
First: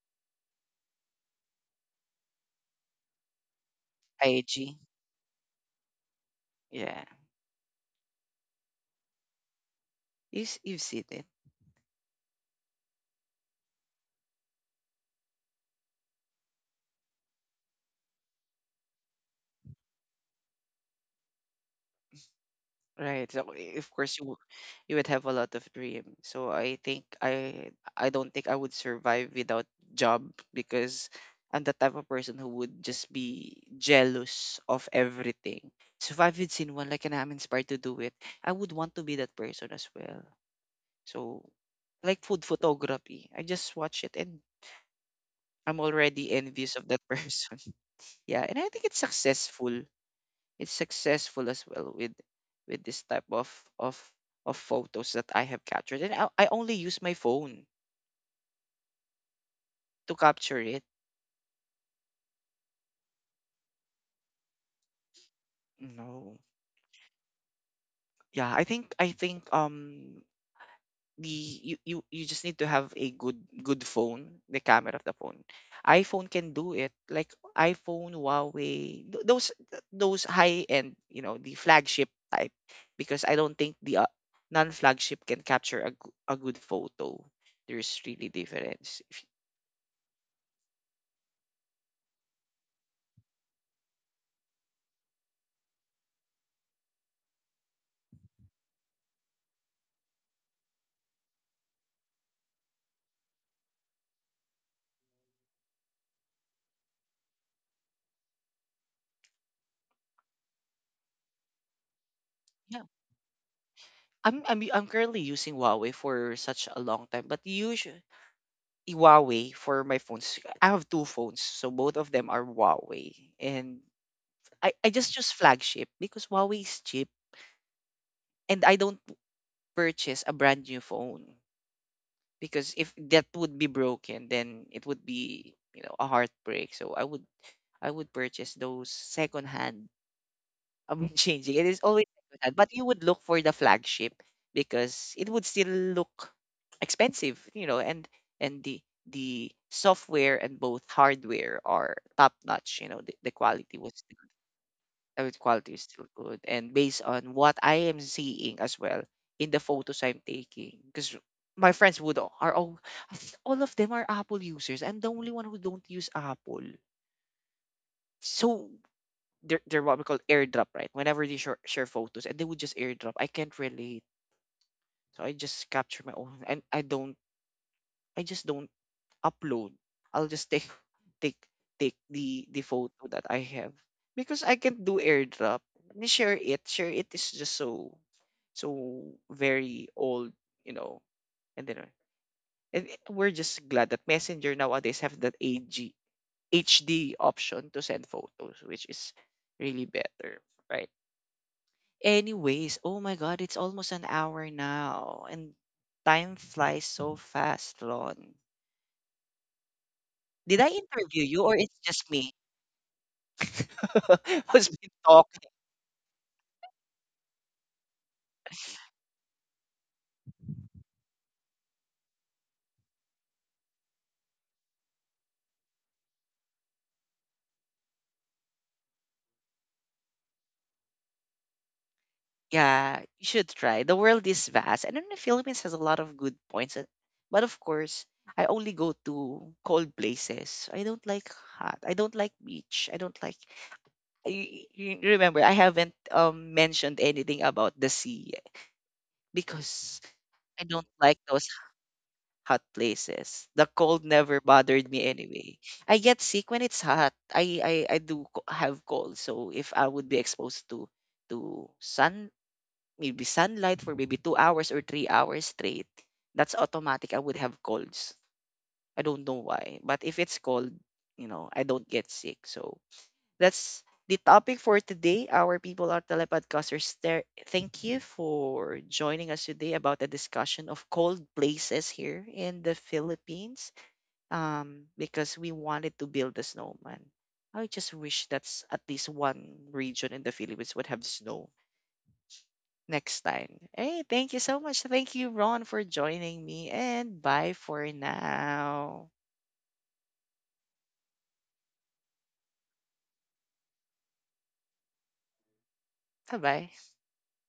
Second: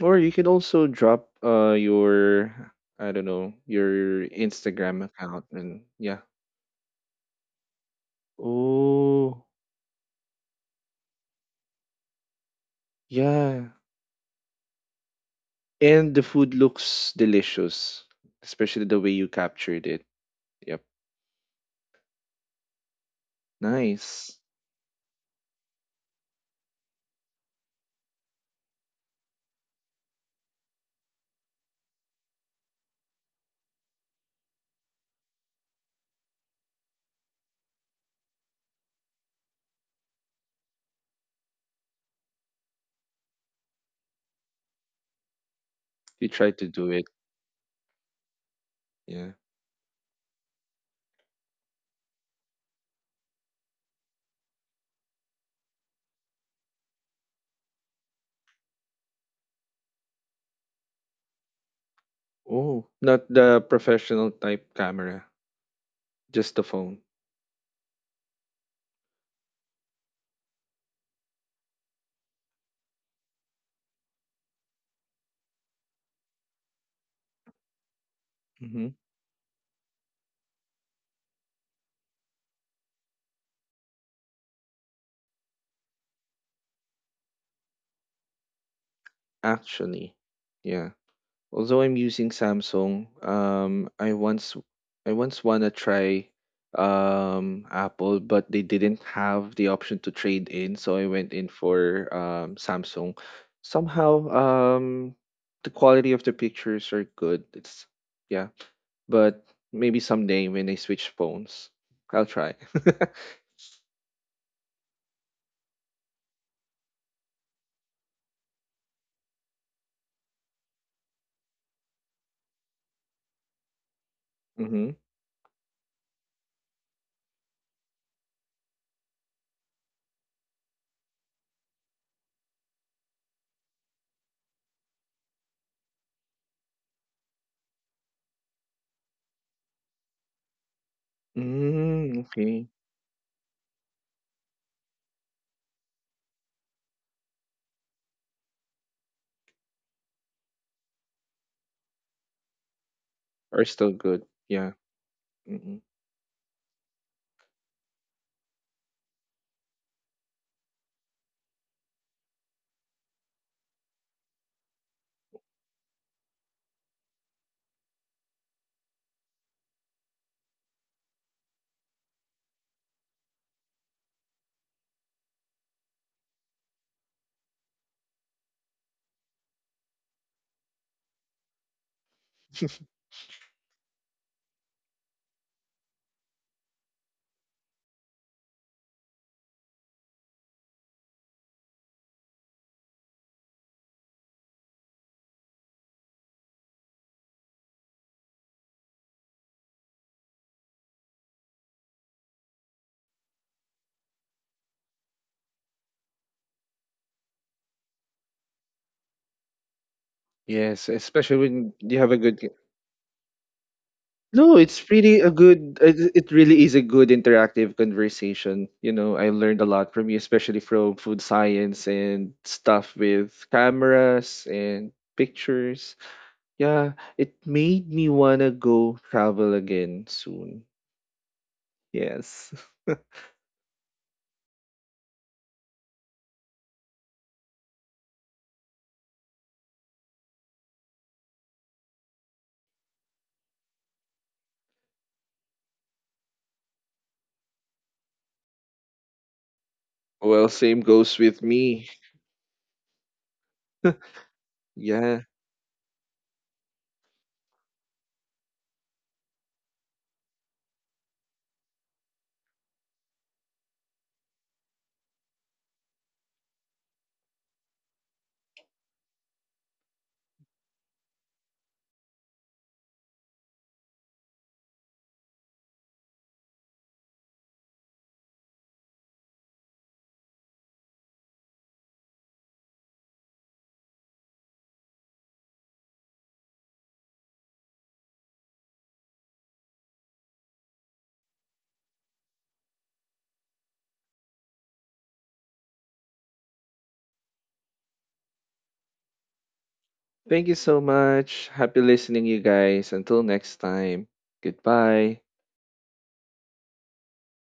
Or you can also drop your I don't know your
IG.
Instagram account and yeah.
Yeah.
Oh
Yes, you've seen it,
yeah. And the food looks delicious, especially the way you captured it. Yep.
right? So of course
Nice.
you would have a lot of dream. So I think I don't think I would survive without job because I'm the type of person who would just be jealous of everything. So if I've seen one like and I'm inspired to do it, I would want to be that person as well. So like food photography, I just watch it and I'm already
You tried to
envious of
do
that
it.
person. Yeah, and I think it's
Yeah.
successful, it's successful as well with this type of of photos that I have captured. And I only use my phone to capture it.
Oh, not the professional type camera,
No.
just the phone.
Yeah, I think the you just need to have a good phone, the camera of the phone. iPhone can do it. Like iPhone,
hmm
Huawei, those high end, you know, the flagship type because I don't think the non-flagship can capture a good photo. There's really difference.
Actually, yeah. Although I'm using Samsung, I once wanna try Apple, but they didn't have the option to trade in, so I went in for Samsung. Somehow, the quality of the pictures are good. It's Yeah, but maybe someday when I switch phones, I'll try.
I'm currently using Huawei for such a long time, but usually Huawei for my phones. I have two phones, so both of them are Huawei, and I
Mm-hmm.
just choose flagship because Huawei is cheap, and I don't purchase a brand new phone because if that would be broken, then it would be, you know, a heartbreak. So I would purchase those second hand, changing. It is always
Mm,
like that.
okay.
But you would look for the flagship because it would still look expensive, you know, and the software and both hardware are top notch. You know, the
Are
quality
still
was still,
good. Yeah.
the quality
Mm-mm.
is still good, and based on what I am seeing as well in the photos I'm taking, because my friends would are all I think all of them are Apple users. I'm the only one who don't use Apple. So they're what we call airdrop, right? Whenever they share photos and they would just airdrop. I can't relate. So I just capture my own and I just don't upload. I'll just take take the photo that I have because I can't do airdrop. Me Share it. Share it is just so very old, you know. And then and it- we're just glad that Messenger nowadays have that a g H D option to send photos, which is really better, right? Anyways, oh my God, it's almost an hour now, and time flies so fast, Lon. Did I
Yes,
interview
especially
you, or
when
it's
you have
just
a
me
good. No,
who's
it's
been
really a
talking?
good. It really is a good interactive conversation. You know, I learned a lot from you, especially from food science and stuff with cameras and pictures. Yeah, it made me wanna go travel again soon. Yes.
Yeah, you should try. The world is vast, and then the Philippines has a lot of good points. And- But of course, I only go to cold places. I don't like hot. I don't like beach. I don't like. I- You remember, I haven't mentioned anything about the sea because
Well,
I
same
don't
goes
like
with
those
me.
hot places. The cold never bothered me
Yeah.
anyway. I get sick when it's hot. I have cold. So if I would be exposed to sun, maybe sunlight for maybe 2 hours or 3 hours straight, that's automatic. I would have colds. I don't know why, but if it's cold, you know, I don't get sick. So that's the topic for today. Our people are telepodcasters. There, thank you for joining us today about the discussion of cold places here in the Philippines. Because we wanted to build a snowman. I just wish that's at least one region in the Philippines would have snow next time. Hey, thank you so much. Thank you, Ron, for joining me, and bye for now.
Thank you so much. Happy listening, you guys. Until next time. Goodbye.
Bye bye.